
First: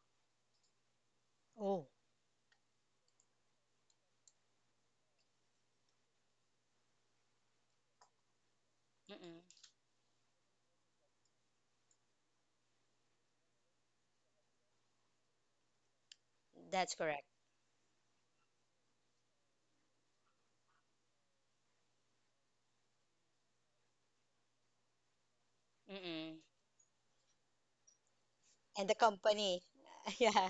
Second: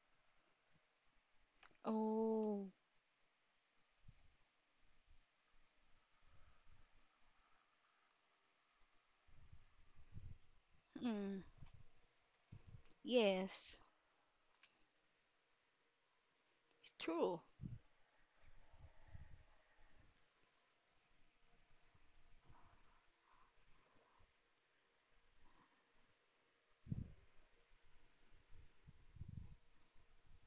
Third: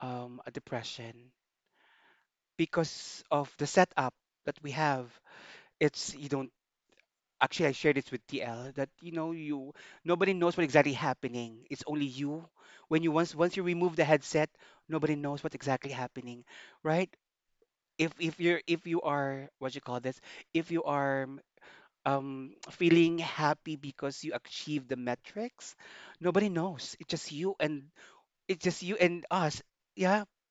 S1: a depression,"
S2: Oh,
S3: Oh.
S1: because of the setup that we have. It's you don't actually I shared this with TL that, you know
S2: mm-mm.
S1: you nobody knows what exactly
S3: Mm.
S1: happening. It's only you. When you Once once you
S3: Yes.
S1: remove the headset, nobody knows what's exactly happening,
S2: That's
S1: right?
S2: correct.
S3: True.
S1: If you are what you call this, if you are feeling happy because you achieved the metrics,
S2: Mm-mm.
S1: nobody knows. It's just you, and
S2: And the
S1: us.
S2: company.
S1: Yeah,
S2: Yeah,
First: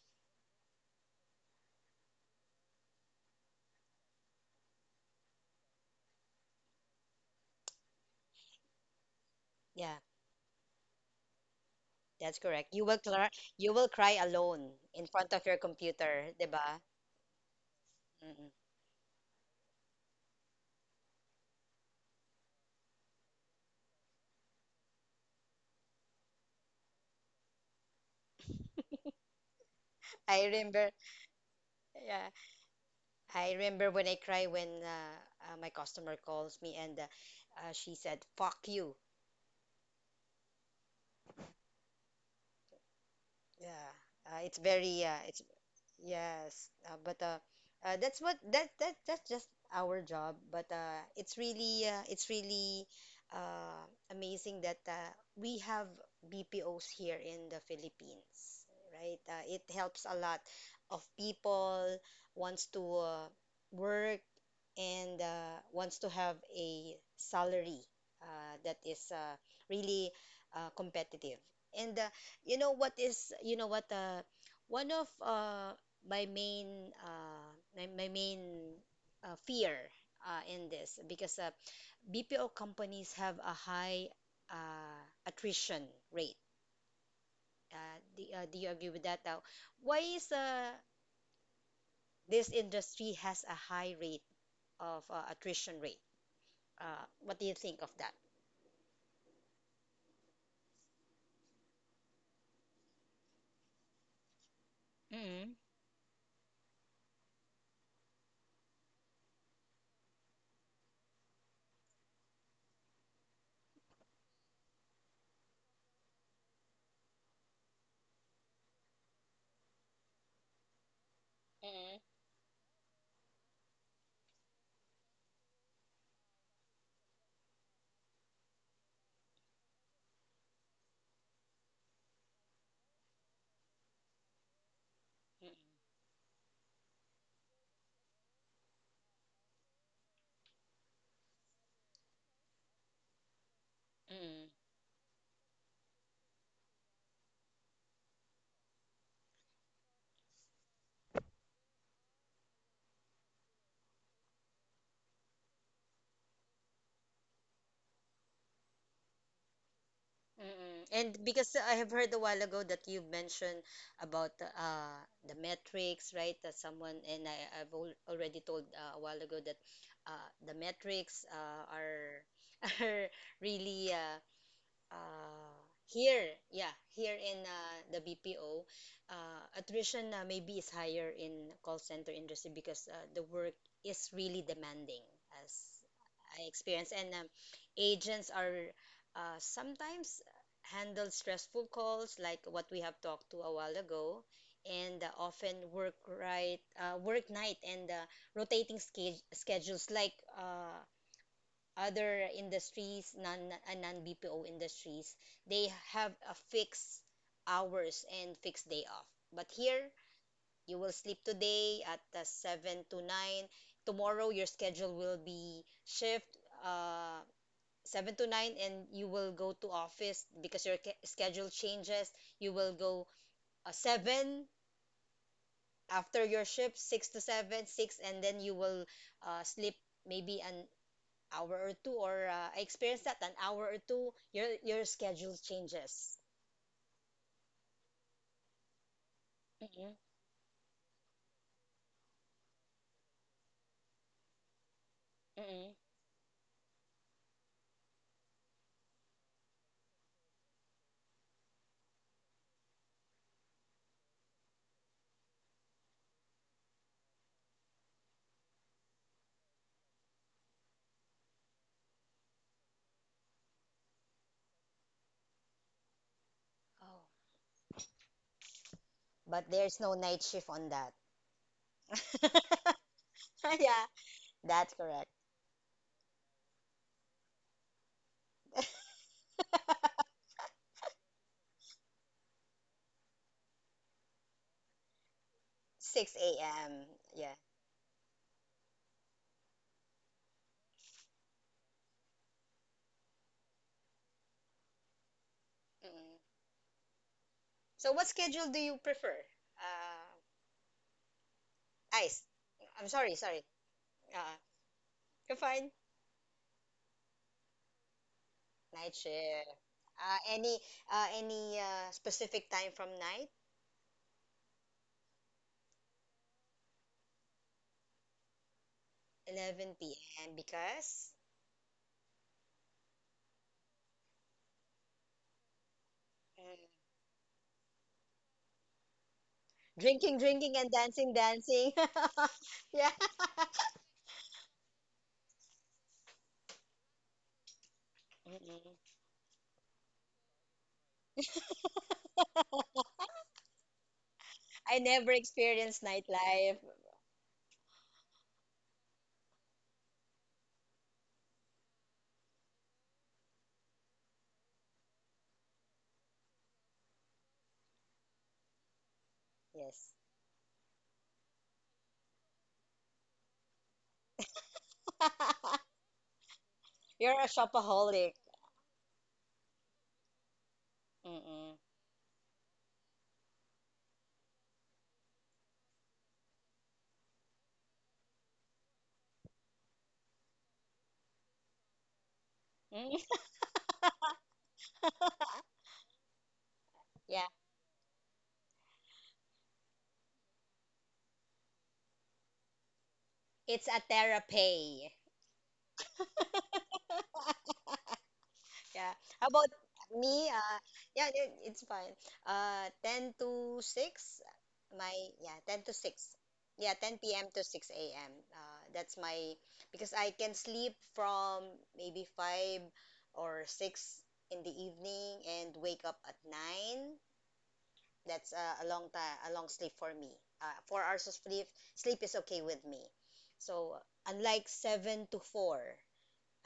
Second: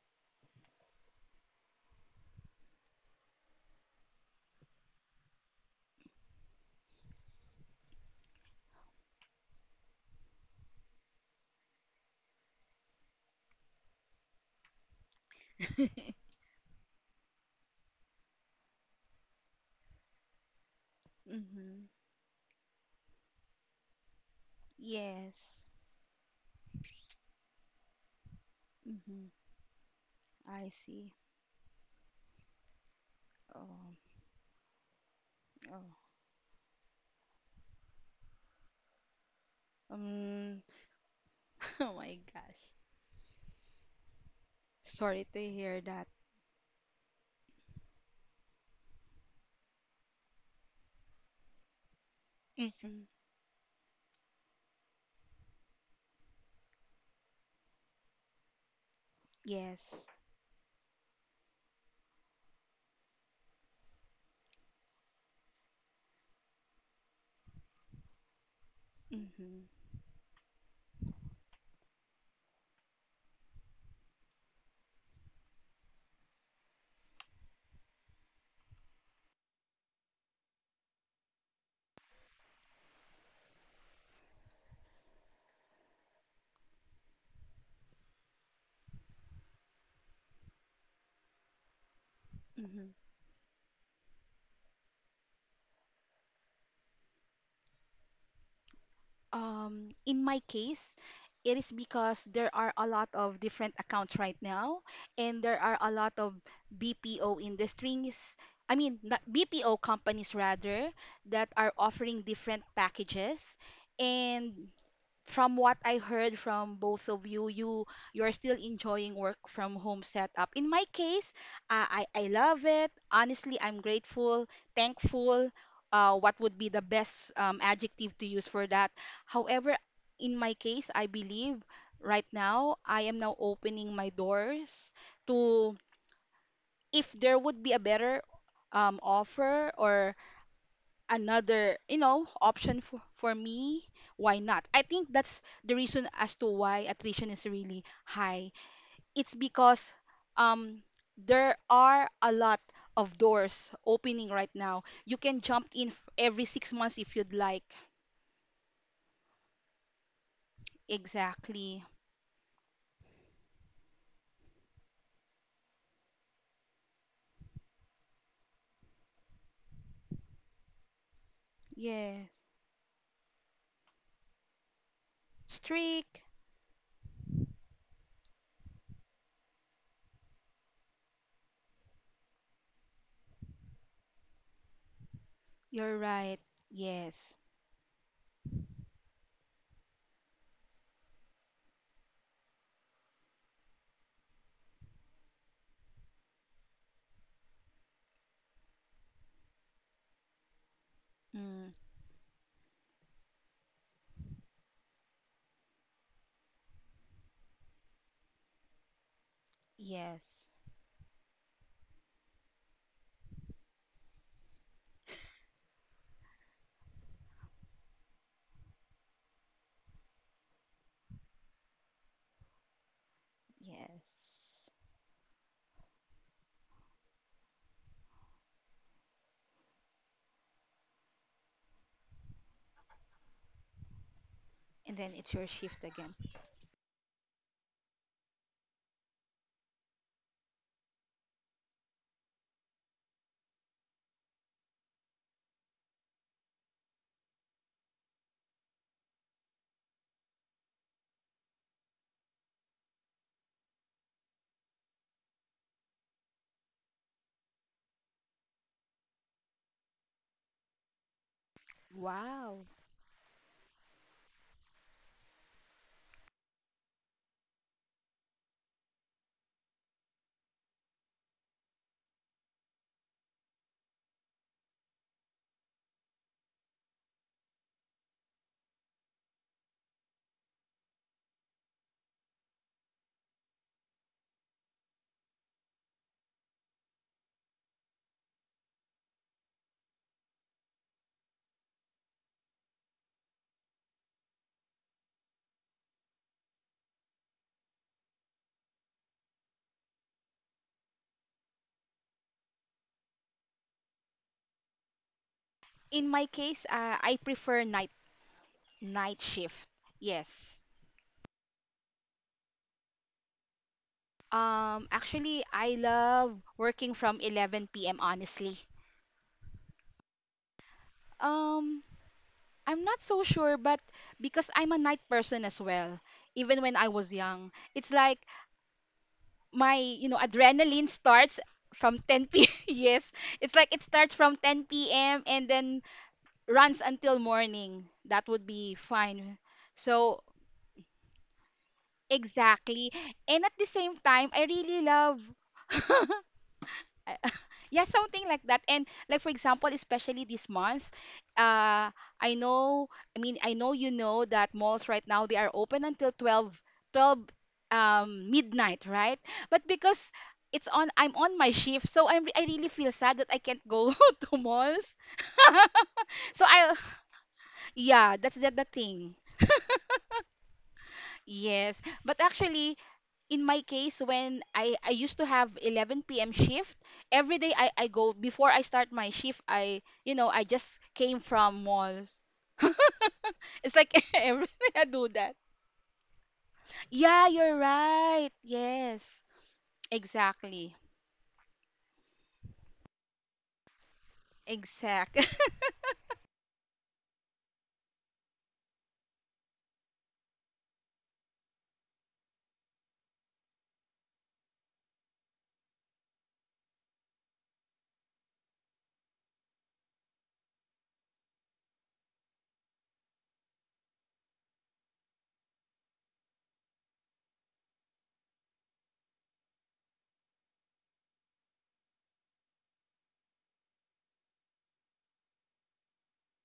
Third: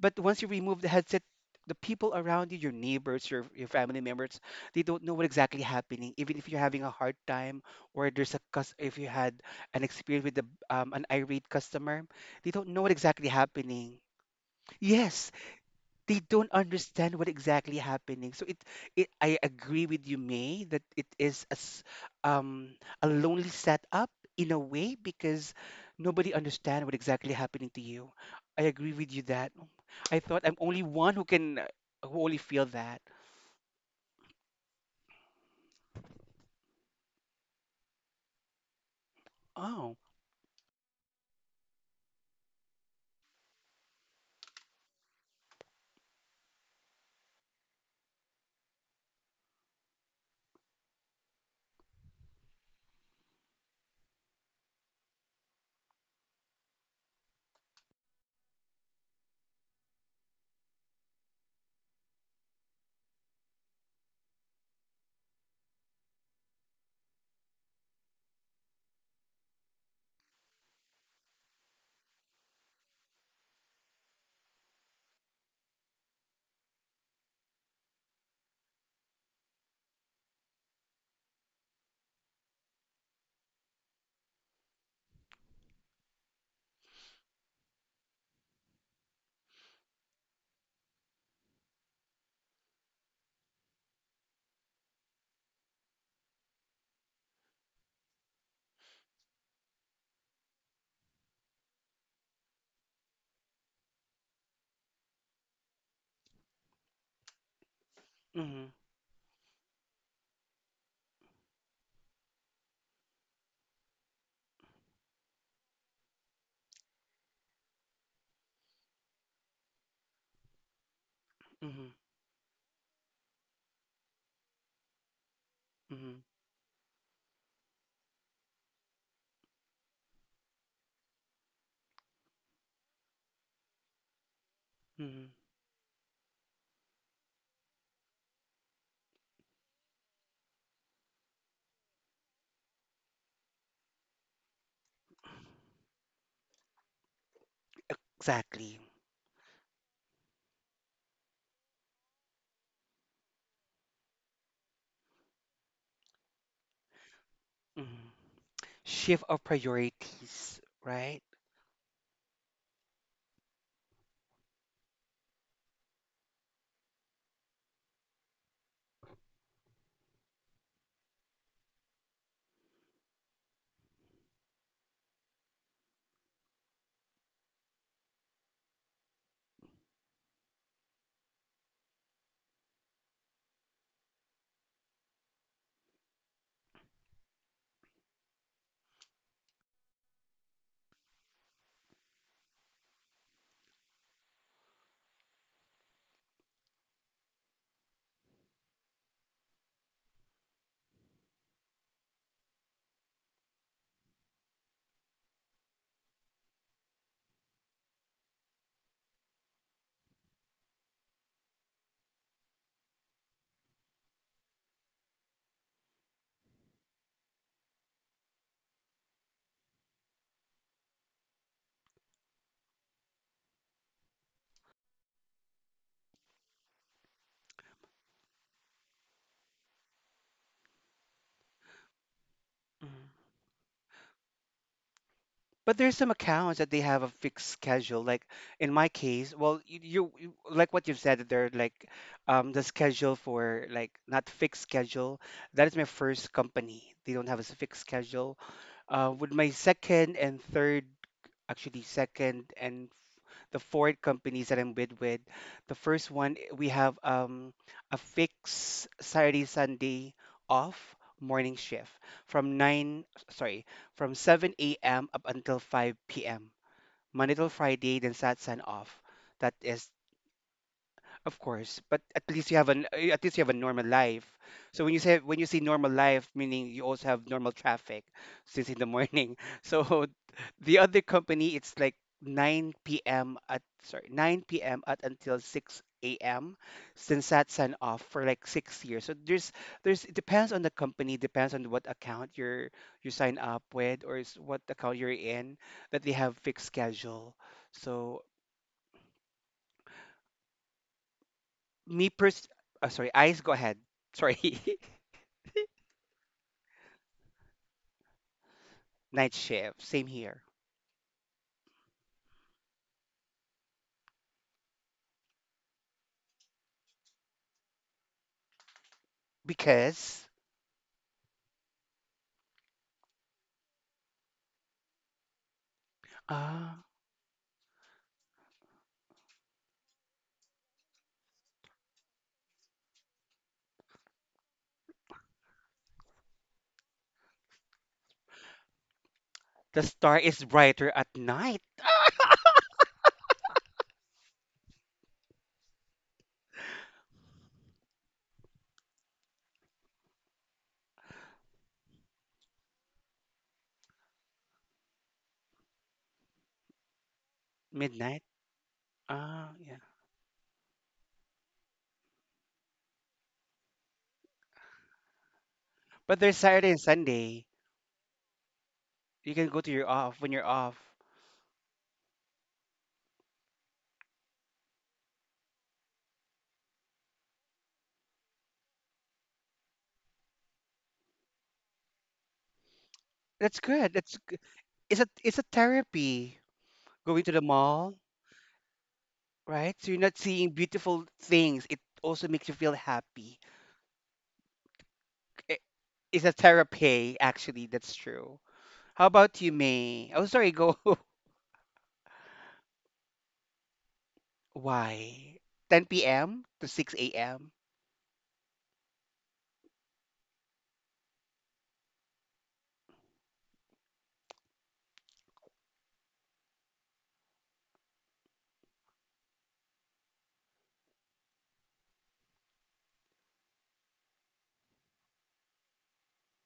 S1: but once you remove the headset, the people around you, your neighbors, your family members, they don't know what exactly happening. Even if you're having a hard time, or there's a if you had an
S2: yeah.
S1: experience with an irate customer,
S2: That's
S1: they don't
S2: correct.
S1: know what exactly
S2: You will
S1: happening.
S2: cry alone in
S1: Yes,
S2: front of your
S1: they
S2: computer, 'di
S1: don't
S2: ba?
S1: understand what exactly happening. So
S2: Mm-mm.
S1: it I agree with you, May, that it is a,
S3: Mm-hmm.
S1: um, a lonely setup in a way
S3: Yes.
S1: because nobody understand what exactly happening to you. I agree with you
S3: Hmm.
S1: that I thought
S2: I
S1: I'm
S3: I
S1: only
S2: remember,
S1: one
S3: see.
S1: who can who
S2: yeah,
S1: only feel that.
S2: I remember
S3: Oh,
S2: when I cry when my
S3: oh,
S2: customer calls me and she said, "Fuck you."
S1: Oh.
S3: um, oh my gosh.
S2: Yeah, it's very,
S3: Sorry
S2: it's.
S3: to hear that.
S2: Yes, but that's what that that that's just our job. But it's really uh, it's
S3: Mm.
S2: really
S3: Mm,
S2: uh, amazing that we have BPOs here in the Philippines, right? It helps
S3: yes.
S2: a lot of people wants to work and wants to have a salary that is
S3: Mm-hmm.
S2: really competitive. And you know what one of my main uh, my main fear in this because BPO companies have a high uh, attrition rate. Do you agree with that? Now, why is this
S3: Mm-hmm.
S2: industry has a high rate of attrition rate? Uh, what do you think of that?
S3: In my case, it is because there are a lot of different accounts right now, and
S2: Mm-hmm.
S3: there are a lot of BPO industries.
S1: Mm-hmm.
S3: I mean, not BPO companies rather, that are offering different packages, and from what I heard from both of you, you're still enjoying work from home setup. In my case,
S1: Mm-hmm.
S2: Mm-mm.
S3: I love it. Honestly, I'm grateful, thankful.
S1: Mm-hmm.
S3: What would be the best adjective to use for that? However, in my case, I believe right now I am now opening my doors
S1: Mm-hmm.
S2: Mm-mm.
S3: to, if there would be a better offer or another option for me, why
S2: Mm-mm.
S3: not? I think that's the reason as to why attrition is really high.
S1: Exactly.
S3: It's because um there are a lot of doors opening right now. You can jump in every 6 months if you'd like.
S1: Mm-hmm. Shift of priorities,
S2: Mm-mm. And
S1: right?
S2: because I
S3: Exactly.
S2: have heard a while ago that you mentioned about the metrics, right? That someone and I, I've al already told a while ago that the metrics are
S3: Yes.
S2: are really uh,
S3: Streak.
S2: here, yeah, here in the BPO, attrition maybe is higher in call center industry because the work is really demanding, as
S3: You're right.
S2: I experience, and
S3: Yes.
S2: agents are sometimes handle stressful calls like what we have talked to a while ago, and often work right, work night and rotating schedules like. Uh,
S3: Mm,
S2: other industries, non BPO industries, they have a fixed hours and fixed day off. But here,
S3: yes.
S2: you will sleep today at 7 to 9. Tomorrow, your schedule will be shift uh, 7 to 9 and you will go to office because your schedule changes. You will go 7
S3: Yes.
S2: after your shift, 6 to 7, 6, and then you will sleep maybe an hour or two, or I
S1: hmm
S2: experienced that an hour or two, your
S3: And then it's
S2: schedule
S3: your
S1: But
S3: shift
S1: there's some
S3: again.
S2: changes.
S1: accounts that they have a fixed schedule. Like in my case, well,
S2: Mm-mm.
S1: you like what you've said that they're like, the schedule for like not fixed schedule. That
S2: Mm-mm.
S1: is my first company. They don't have a fixed schedule. With my second and third, actually second and the four companies that I'm with. The first one, we have a fixed Saturday Sunday off morning shift from
S3: Wow.
S1: 9 sorry from 7 a.m. up until 5 p.m.
S2: Oh.
S1: Monday till Friday then Saturday off.
S2: But
S1: That
S2: there's
S1: is
S2: no night shift on that.
S1: Of course, but at least you have an, at least you have a
S2: Yeah,
S1: normal life.
S2: that's
S1: So when you
S2: correct.
S1: say when you see normal life, meaning you also have normal traffic since in the morning. So the other company, it's like 9 p.m. at sorry 9 p.m. at until 6
S2: 6
S1: a.m.
S2: a.m.
S1: since
S2: Yeah.
S1: that's an off for like 6 years. So there's it depends on the company, depends on what account you sign up with or is what account you're in that they
S2: Mm-mm.
S1: have fixed schedule.
S2: So what
S1: So
S2: schedule do you prefer?
S1: me
S2: Ice.
S1: pers-
S2: I'm
S1: sorry,
S2: sorry,
S1: eyes
S2: sorry.
S1: go ahead.
S2: Uh,
S1: Sorry.
S2: you're fine.
S3: In my case, I prefer night.
S2: Night
S3: Night
S1: Night
S2: shift.
S3: shift.
S1: shift. Same
S2: Uh,
S1: here.
S2: any
S3: Yes.
S2: any specific time from night?
S3: Actually, I love working from 11 p.m. honestly.
S2: 11
S1: Because
S2: p.m. Because.
S3: Um, I'm not so sure, but because I'm a night person as well, even
S2: Mm.
S3: when
S1: ah,
S3: I was young, it's like my,
S2: Drinking, drinking, and
S3: adrenaline
S2: dancing,
S3: starts
S2: dancing.
S3: from 10 p.
S2: yeah,
S3: Yes, it's like it starts from 10 p.m. and then runs until morning. That would
S2: Mhm.
S3: be fine.
S1: the star
S3: So,
S1: is brighter at night,
S3: exactly. And at the same time, I
S2: I
S3: really
S2: never
S3: love
S2: experienced nightlife.
S3: I- yeah, something like that. And like, for example, especially this month, uh i know I mean I know that malls right now, they are open until 12, 12,
S1: midnight.
S3: midnight, right? But
S1: Yeah.
S2: Yes.
S3: because it's on I'm on my shift, so I really feel sad that I can't go to malls.
S1: But there's
S3: so
S1: Saturday
S3: I
S1: and
S2: You're a
S1: Sunday.
S2: shopaholic.
S3: Yeah, that's the thing.
S1: You can go to your off when you're off.
S2: Mm-mm.
S3: Yes, but actually, in my case, when I used to have 11 p.m. shift, every day I go before I start my shift. I you know I just came from malls.
S2: Mm.
S1: That's
S3: It's
S1: good.
S3: like everything I do that.
S1: It's a therapy. Going
S2: Yeah,
S3: Yeah,
S1: to the
S3: you're
S1: mall,
S3: right. Yes,
S1: right? So you're not seeing
S3: exactly.
S1: beautiful things. It also makes you feel happy.
S2: it's a therapy.
S3: exact
S1: I- It's a therapy, actually. That's true.
S2: Yeah.
S1: How
S2: How
S1: about
S2: about
S1: you, May? Oh,
S2: me?
S1: sorry. Go.
S2: Yeah, it's fine. 10 to 6, my, yeah,
S1: Why?
S2: 10 to
S1: 10
S2: 6.
S1: p.m. to
S2: Yeah,
S1: 6
S2: 10 p.m. to
S1: a.m.
S2: 6 a.m. That's my, because I can sleep from maybe 5 or 6 in the evening and wake up at 9. That's a long time, a long sleep for me. 4 hours of sleep, sleep is okay with me. So, unlike 7 to 4.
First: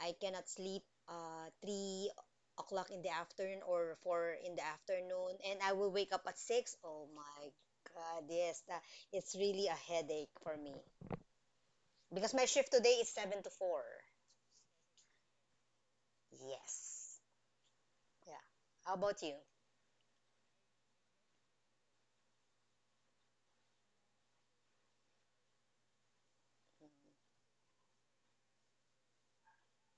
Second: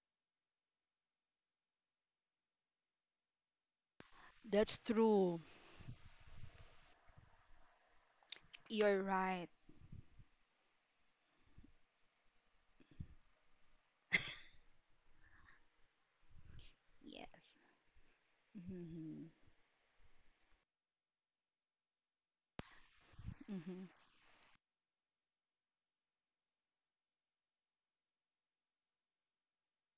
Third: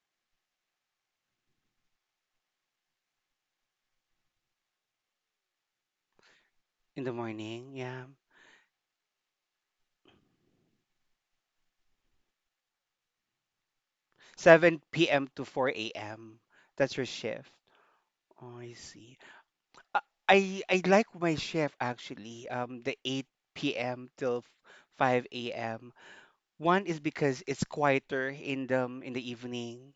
S2: I cannot sleep 3 o'clock in the afternoon or 4 in the
S3: That's
S2: afternoon,
S3: true.
S2: and I will wake up at 6.
S1: in
S2: Oh
S1: the
S2: my
S1: morning. Yeah.
S2: God, yes,
S3: You're
S2: it's
S3: right.
S2: really a headache for me. Because my shift today is 7 to 4.
S1: 7 p.m. to 4 a.m. That's your
S2: Yes.
S3: Yes.
S1: shift.
S2: Yeah.
S1: Oh, I
S2: How
S1: see.
S2: about
S3: Hmm.
S2: you?
S1: I like my shift actually. The 8
S3: Hmm.
S1: p.m. till 5 a.m. One is because it's quieter in the, evening.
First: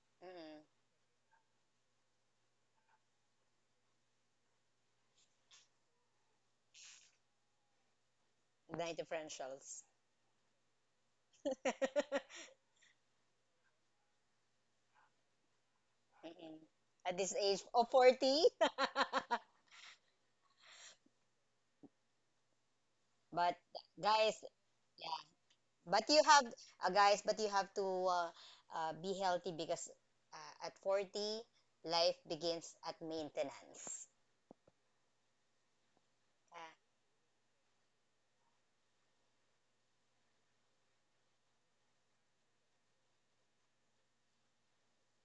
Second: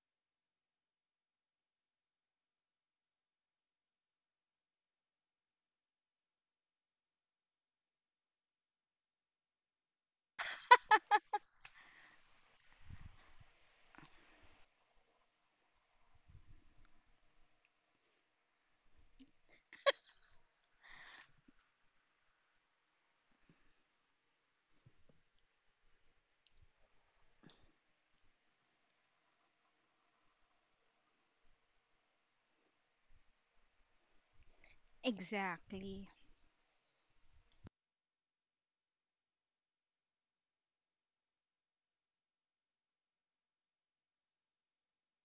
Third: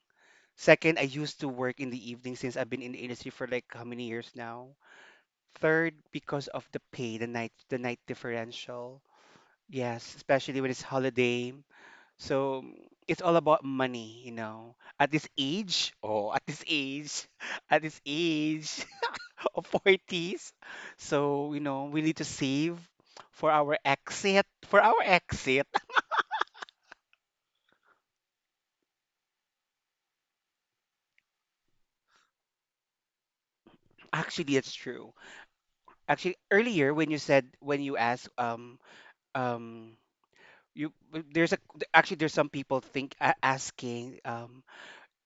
S1: Second, I used to work in the evening since I've been in the industry for like how many years now. Third, because of the pay, the night
S2: Mm-mm. Night
S1: differential.
S2: differentials.
S1: Yes, especially when it's holiday. So, it's all about money, you know. At this age, oh, at
S2: Mm-mm.
S1: this
S2: At
S1: age,
S2: this age
S1: at
S2: of
S1: this
S2: 40.
S1: age of 40s. So, we need to save
S2: But guys,
S1: for our exit.
S2: But you have, but you have to be healthy because at 40, life begins at maintenance.
S1: Actually, it's true.
S3: Exactly.
S1: Actually,
S2: Uh,
S1: earlier when when you asked, um, there's a, actually there's some people think asking, um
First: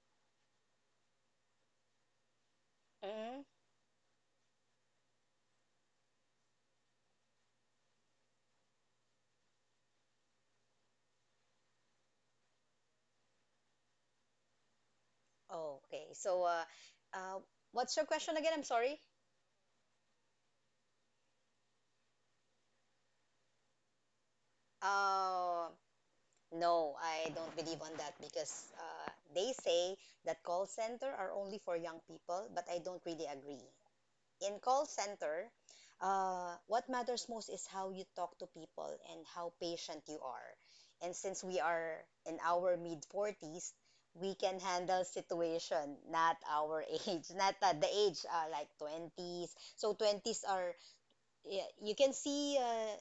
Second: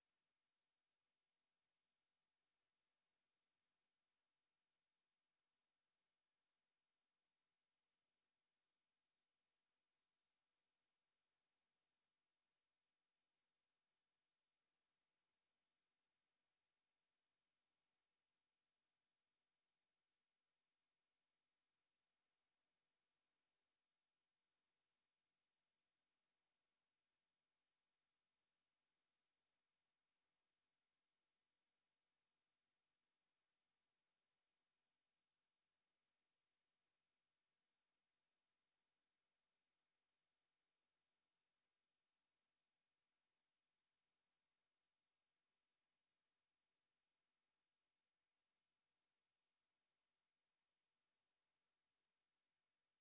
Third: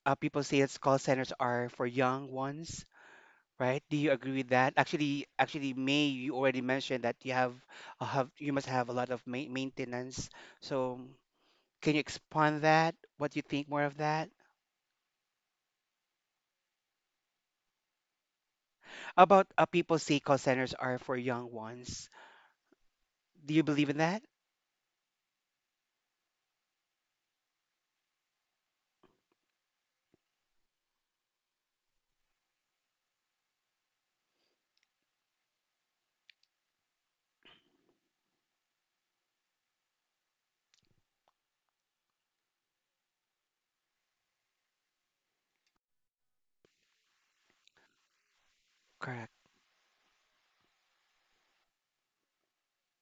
S1: uh, people say it's call centers are for young ones.
S2: mm
S1: Right? Do you agree with that? Actually, May, you already mentioned that you must have a lot of ma maintenance. So, can you expand that? What do you think more of that?
S2: Okay. So, uh, what's your question again? I'm sorry.
S1: How about people say call centers are for young ones. Do you believe in that?
S2: Uh, no, I don't believe on that because they say that call center are only for young people, but I don't really agree. In call center, what matters most is how you talk to people and how patient you are. And since we are in our mid 40s, we can handle situation not our age, not at the age like
S1: Correct.
S2: 20s. So 20s are, yeah, you can see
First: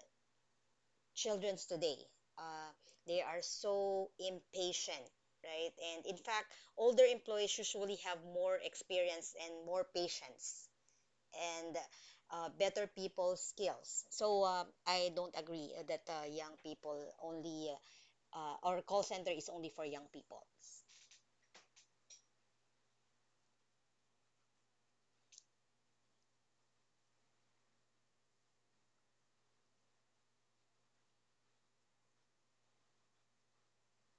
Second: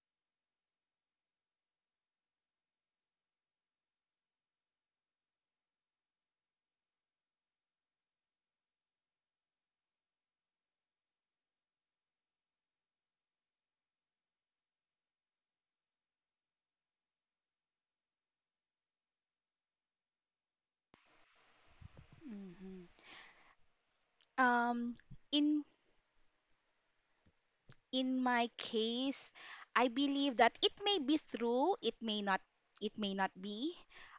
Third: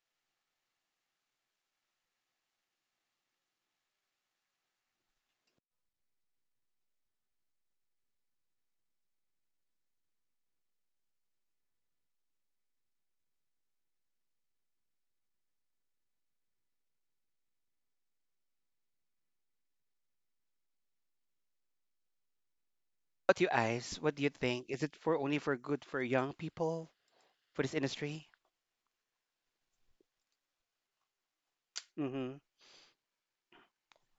S2: childrens today. Uh, they are so impatient, right? And in fact, older employees usually have more experience and more patience and better people skills. So I don't agree that young people only our call center is only for young people.
S1: What do you guys? What do you think? Is it
S3: um
S1: for only for
S3: in
S1: good for young people for this
S3: in
S1: industry?
S3: my case, I believe that it may be true,
S1: Mm-hmm.
S3: it may not be.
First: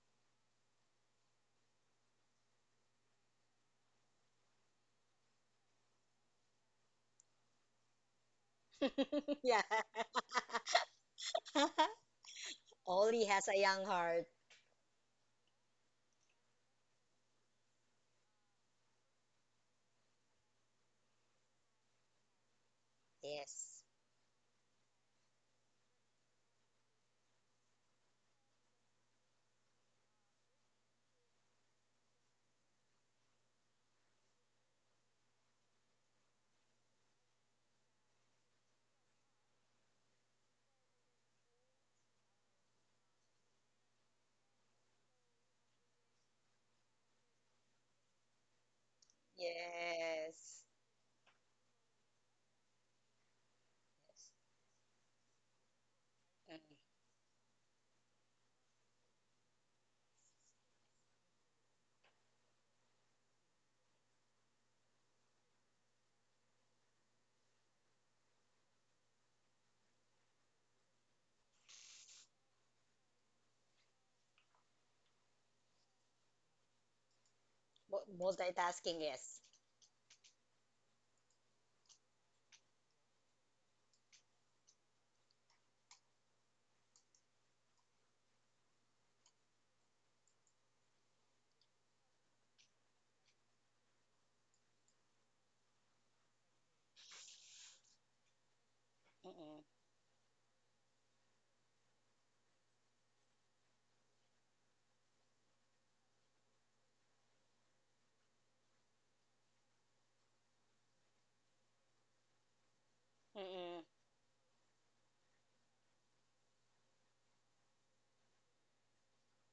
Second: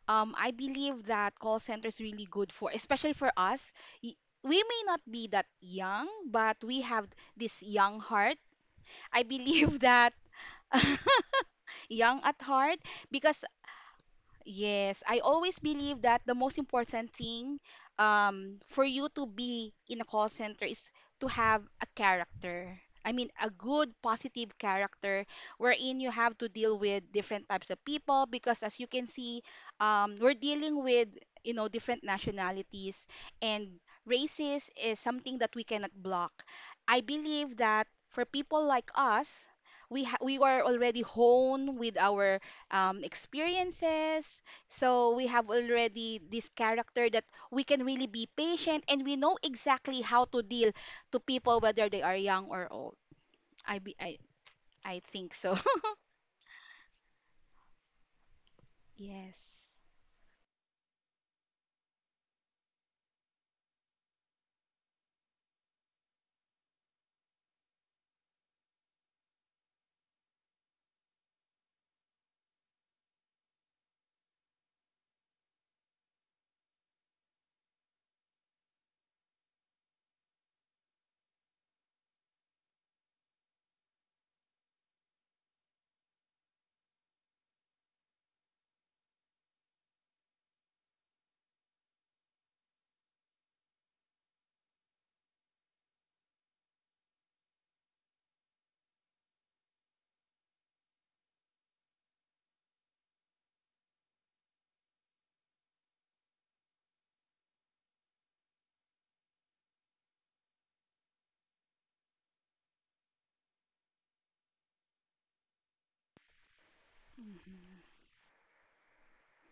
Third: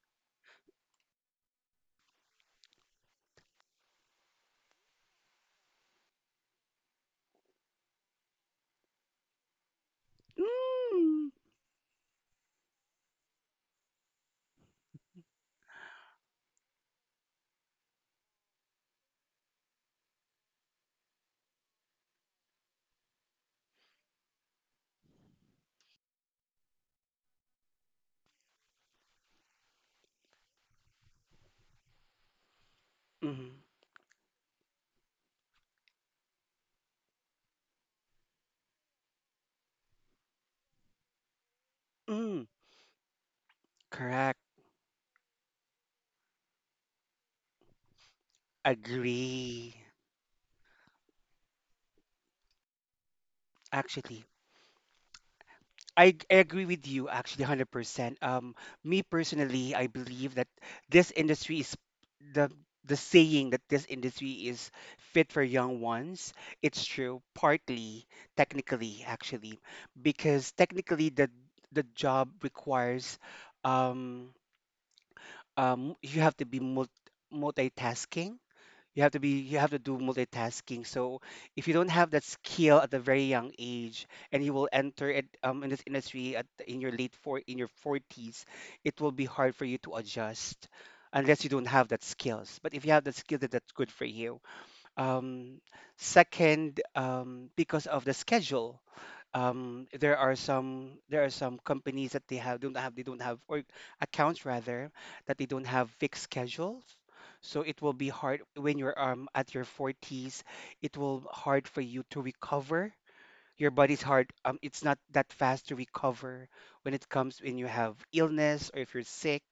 S3: I believe that call center is really good for, especially for us. We may not be that young, but we have this young heart. I
S2: yeah,
S3: believe that
S1: Mm.
S3: young at heart
S2: only
S3: because.
S2: has a young heart.
S3: Yes, I always believe that the most important thing for you to be in a call center is to have a character. I mean, a
S2: Yes,
S3: good, positive character, wherein you have to deal with different types of people because, as you can see, we're dealing with, you know, different nationalities
S1: Mm.
S3: and races is something that we cannot block. I believe that for people like us, we are already honed with our
S1: Mm.
S3: experiences.
S1: Correct.
S3: So we have already this character, that we can really be patient and we know
S1: Agree.
S3: exactly how to
S2: yes.
S3: deal to people, whether they are young or old. I
S1: Actually,
S3: I think so.
S1: I
S2: Mm.
S1: agree with you actually 100%. Me
S3: Yes.
S1: personally, I believe that, this industry is the the saying that this industry is fit for young ones. It's true, partly, technically, actually, because technically the job requires, um, you have to be multitasking,
S2: Multitasking, yes.
S1: you have to do multitasking. So if you don't have that skill at a very young age and you will enter it, in this industry at in your late four in your 40s, it will be hard for you to adjust unless you don't have that skills. But if you have that skill, that's good for you. Um, Second, because of the schedule
S2: Mm-mm.
S1: there are some companies that they don't have, or accounts rather, that they don't have fixed schedules. So it will be hard when you're at your 40s. It will hard for you to recover. Your
S2: Mm-mm.
S1: body's hard, it's not that fast to recover when it comes when you have illness or if you're sick.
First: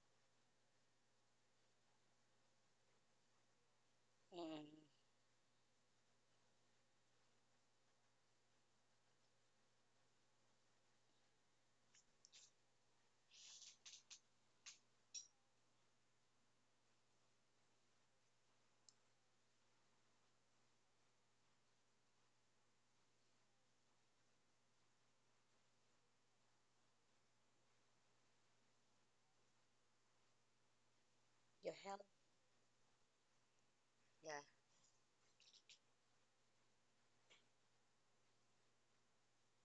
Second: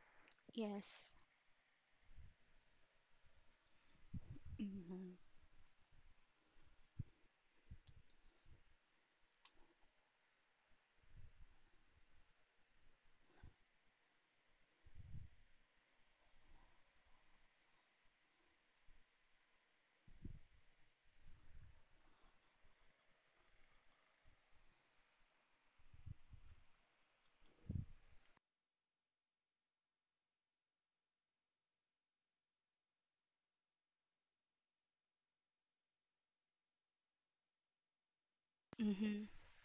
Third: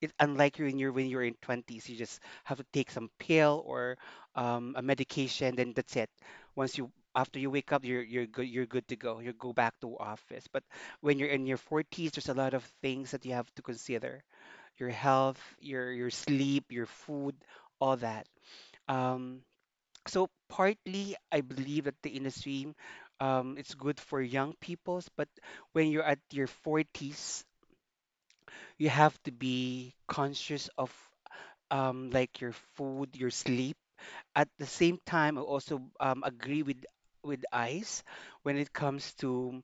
S1: It's unlike you when
S3: Yes.
S1: you're in 20s, you just have to take some pill or
S2: Mm-mm.
S1: a
S3: Hmm.
S1: medication, then that's it. Once you, after you wake up, you're good, you're good to go, you go back to office. But when you're in your 40s, there's a lot of things that you have to consider: your health, your sleep, your food, all that. um so partly I believe that the industry, it's good for young peoples. But when you're at your 40s, you have to be conscious of,
S2: Your health,
S1: like your food, your sleep.
S2: yeah,
S1: At the same time I also agree with ice when it comes
S3: Hmm.
S1: to,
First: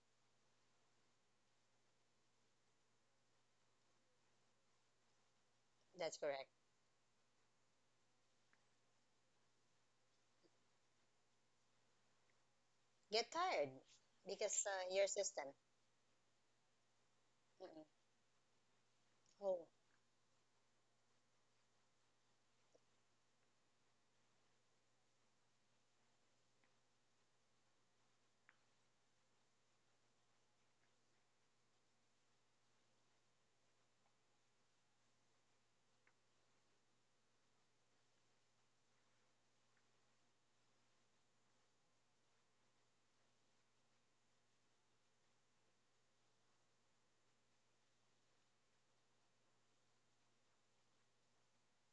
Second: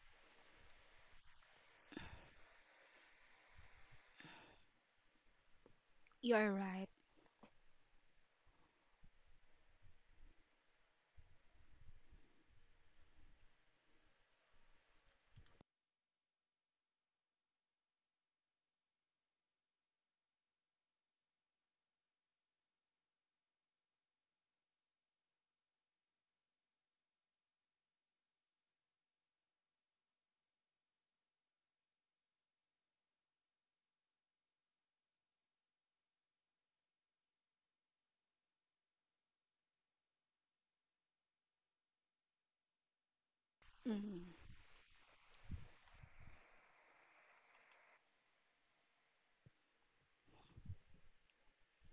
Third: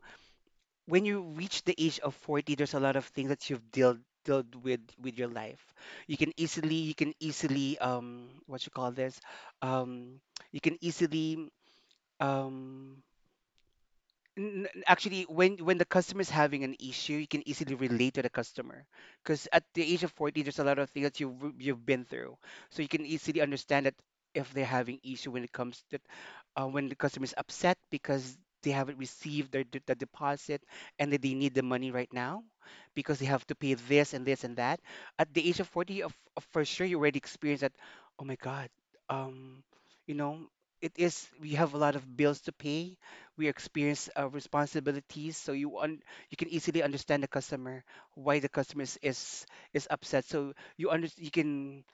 S1: when you reach the age of 40, there's a lot of things that you've dealt with your life.
S2: that's
S1: You can
S2: correct.
S3: You're
S1: easily,
S3: right.
S1: you can easily what you call this um you can easily um
S2: Get tired because your
S1: actually,
S2: system.
S1: when the customer is having an issue, you can easily
S2: Mm-mm.
S1: relate to the customer, because at
S2: Oh,
S1: the age of 40 there's a lot of things you've been through. So you can easily understand that. If they're having issue when it comes to, when the customer is upset because they haven't received their the deposit, and that they need the money right now because they have to pay this and this and that. At the age of 40, of for sure you already experienced that. Oh my god. um you know, it is, we have a lot of bills to pay, we experience
S3: Hmm.
S1: responsibilities. So you you can easily understand the customer why the customer is upset. So you you can,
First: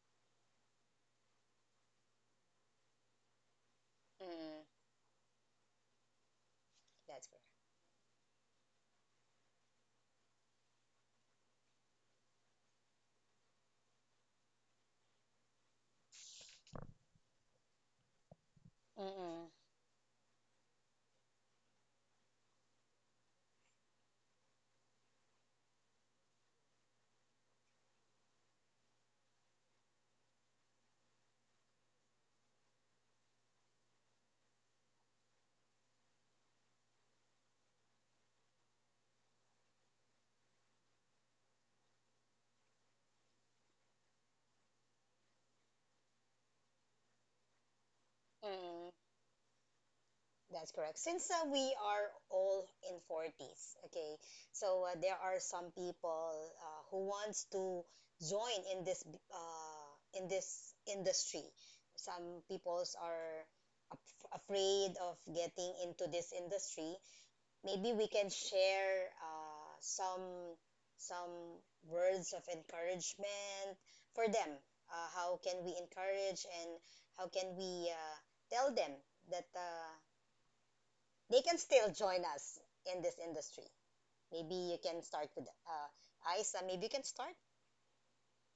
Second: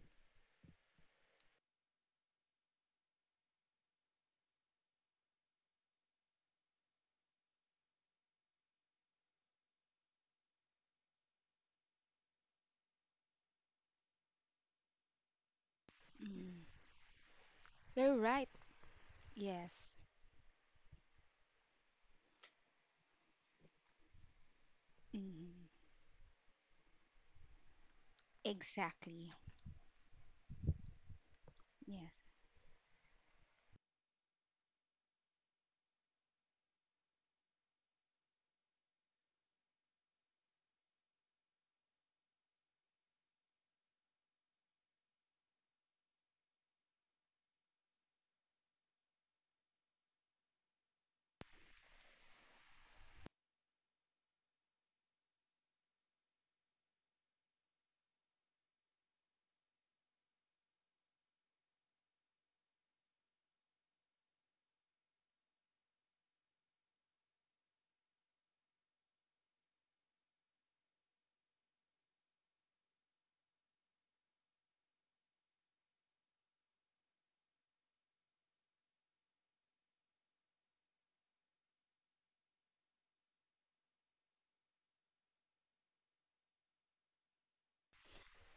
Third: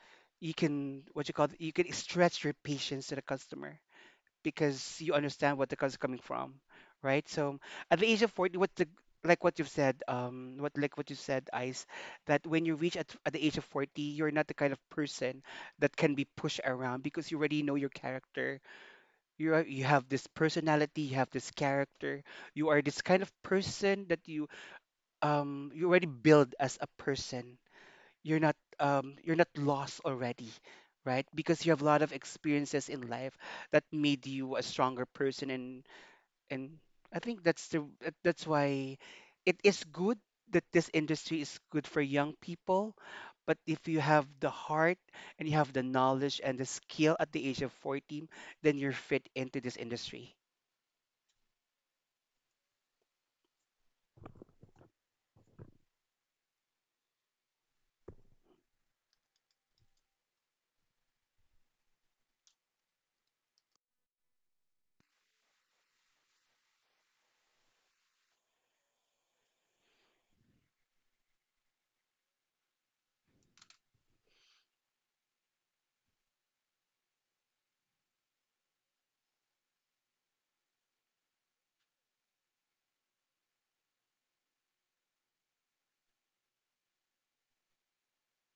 S1: you can what you call it, you can stretch your patience to the customer
S2: mm-mm.
S1: because you understand what the customer is coming from,
S2: That's
S1: right? So at the age of 40, what the like what you've said, what like what you said, ice, that when you reach at the age of 40, you're not the kind of person that can be pushed around because you already know your
S3: You're right.
S1: character.
S2: correct. Mm-mm.
S1: You are, you
S3: Yes.
S1: have this personality, you have this character. You are this kind of person that you,
S3: Hmm.
S1: you already build as a person. You're not,
S3: Exactly.
S1: you're not lost already, right? Because you have a lot of
S3: Yes.
S1: experiences in life that made you a stronger person. And I think that's the, that's why it is good, that this industry is good for young people. But if you have the heart, and you have the knowledge and the skill at the age of 14, then
S2: Mm-mm.
S1: you're fit into this industry.
S2: That's correct. Since we are all in 40s, okay, so there are some people who wants to join in this in this industry. Some peoples are afraid of getting into this industry. Maybe we can share some some words of encouragement for them. How can we encourage and how can we tell them that they can still join us in this industry. Maybe you can start with Isa. Maybe you can start.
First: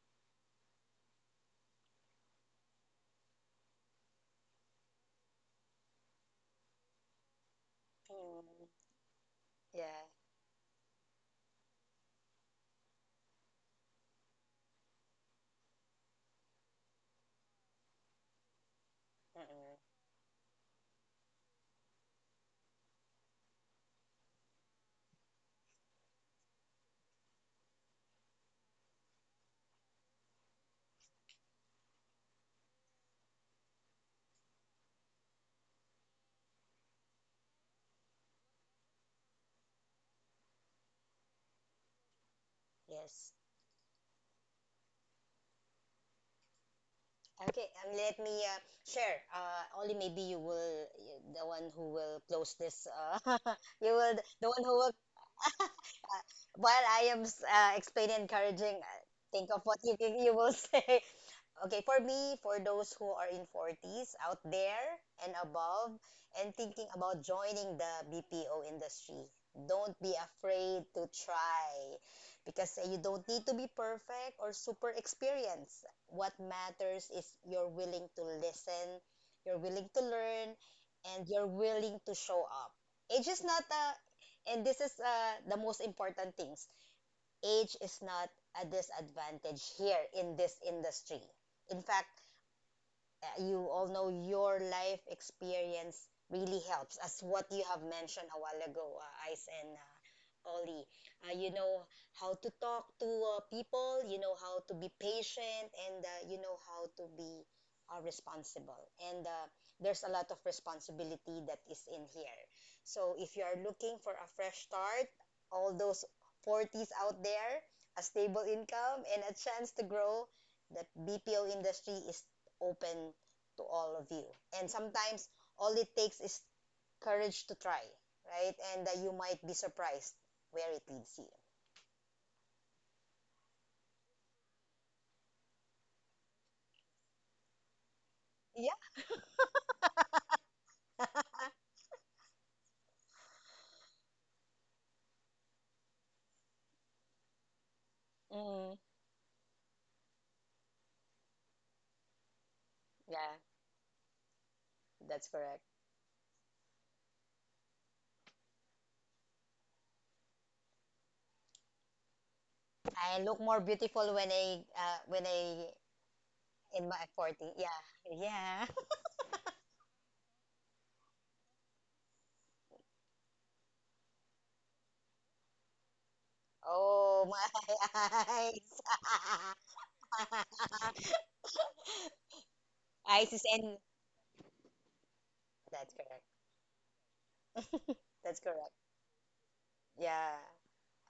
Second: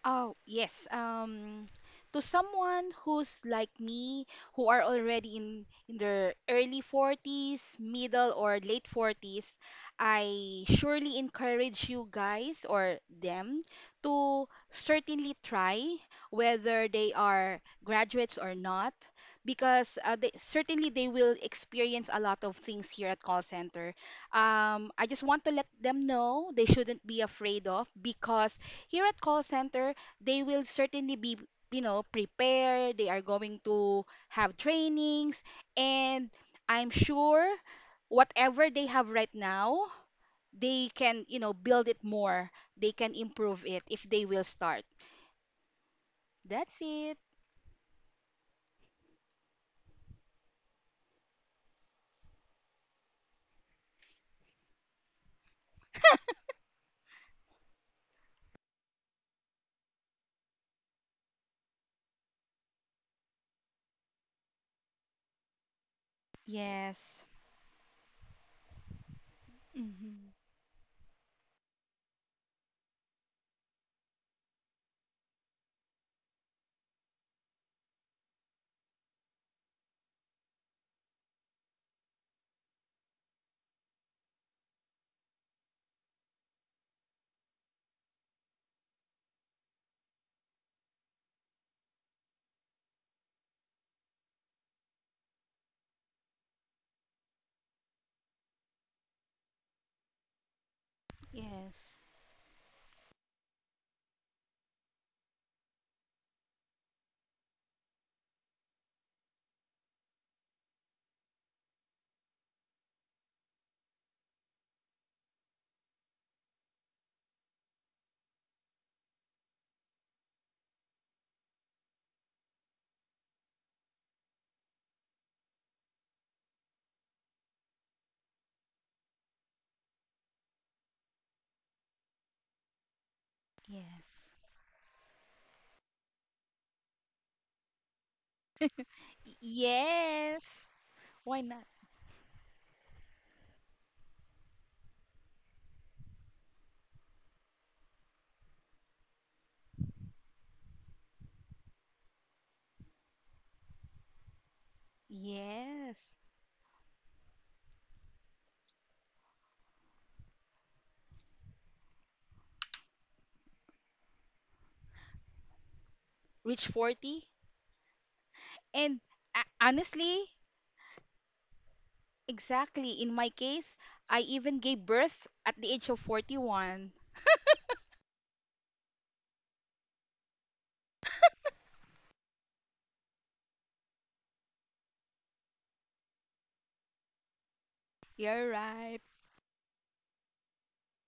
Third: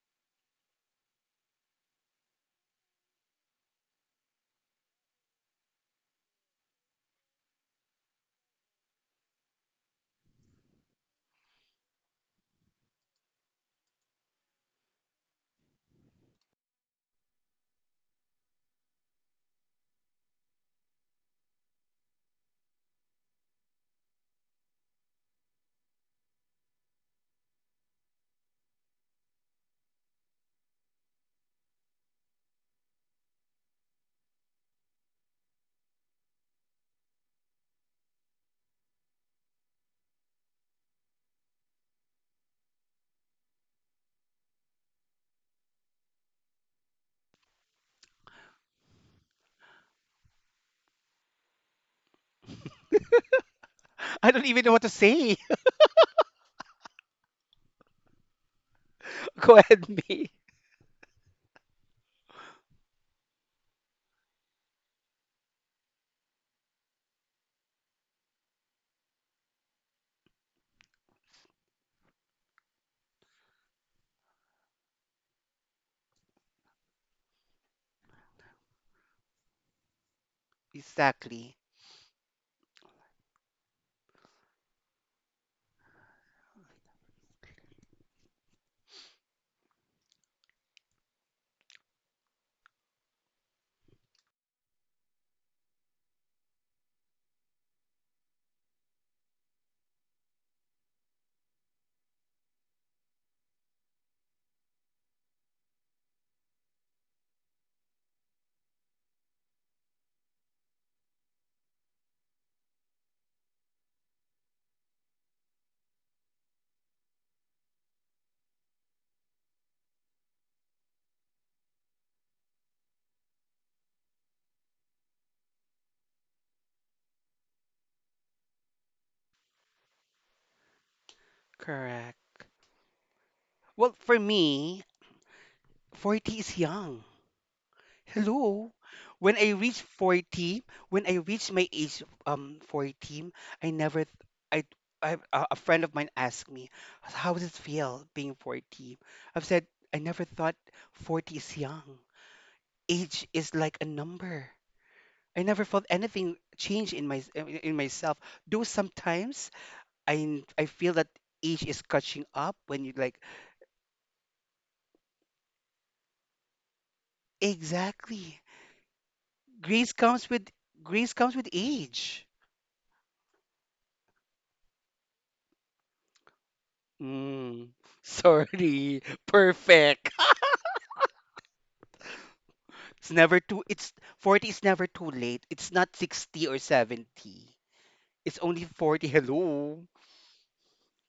S3: Oh, yes. To someone who's like me, who are already in their early 40s, middle or
S2: Mm.
S3: late 40s,
S2: Yeah.
S3: I surely encourage you guys or them to certainly try, whether they are graduates or not,
S2: Mm-mm.
S3: because certainly they will experience a lot of things here at call center. I just want to let them know they shouldn't be afraid of, because here at call center they will certainly be prepared. They are going to have trainings, and I'm sure whatever they have right now, they can build it more. They can
S2: Yes.
S3: improve it if they will start. That's it.
S2: Okay. Let me share. Only maybe you will the one who will close this. You will
S1: I don't
S2: the one
S1: even
S2: who
S1: know what to
S2: will
S1: say.
S2: uh, while I am explaining encouraging. Think
S1: Go
S2: of what
S1: ahead,
S2: you
S1: me.
S2: you will say. Okay, for me, for those who are in 40s out there and above and thinking about
S3: Yes.
S2: joining the BPO industry, don't be
S3: Hmm.
S2: afraid to try because you don't need to be perfect or super experienced. What matters is you're willing to listen, you're willing to learn, and you're
S1: Exactly.
S2: willing to show up. It's just not a, and this is the most important things. Age is not a disadvantage here in this industry. In fact, you all know your life experience really helps as what you have mentioned a while ago, Ice and Ollie, you know
S3: Yes.
S2: how to talk to people, you know how to be patient and you know how to be responsible, and there's a lot of responsibility that is in here. So if you are looking for a fresh start, all those 40s out there, a stable income and a chance to grow, the BPO industry is open to all of you. And sometimes all it takes is courage to try, right? And you might be surprised where it leads you.
S1: Correct. Well, for
S3: Yes.
S1: me, 40 is young.
S2: Yeah.
S1: Hello. When I reach 40,
S3: Yes,
S1: when I
S3: why
S1: reach my
S3: not?
S1: age 40, I never I I, a friend of mine asked me, "How does it feel being
S2: Mm,
S1: 40?" I've said, "I never thought 40 is young. Age
S2: yeah,
S1: is like a number."
S2: that's
S1: I
S2: correct.
S1: never felt
S3: Yes,
S1: anything change in my, in myself. Though sometimes I feel that age is catching up when you
S2: I
S1: like,
S2: look more beautiful when I
S3: reach
S2: in my
S3: 40.
S2: 40. Yeah.
S1: exactly.
S2: Yeah.
S3: And
S1: Grace comes
S3: honestly.
S1: with, grace comes with age.
S3: Exactly. In my case, I even gave birth at the age of 41.
S2: Oh,
S1: Mm,
S2: my
S1: sorry. Perfect.
S2: eyes.
S1: It's
S2: Eyes
S1: never
S2: is
S1: too
S2: in.
S1: it's 40 is never too late. It's
S2: That's
S1: not
S2: correct.
S1: 60 or 70. It's
S2: That's
S3: You're
S1: only
S2: correct.
S3: right.
S1: 40. Hello.
S2: Yeah.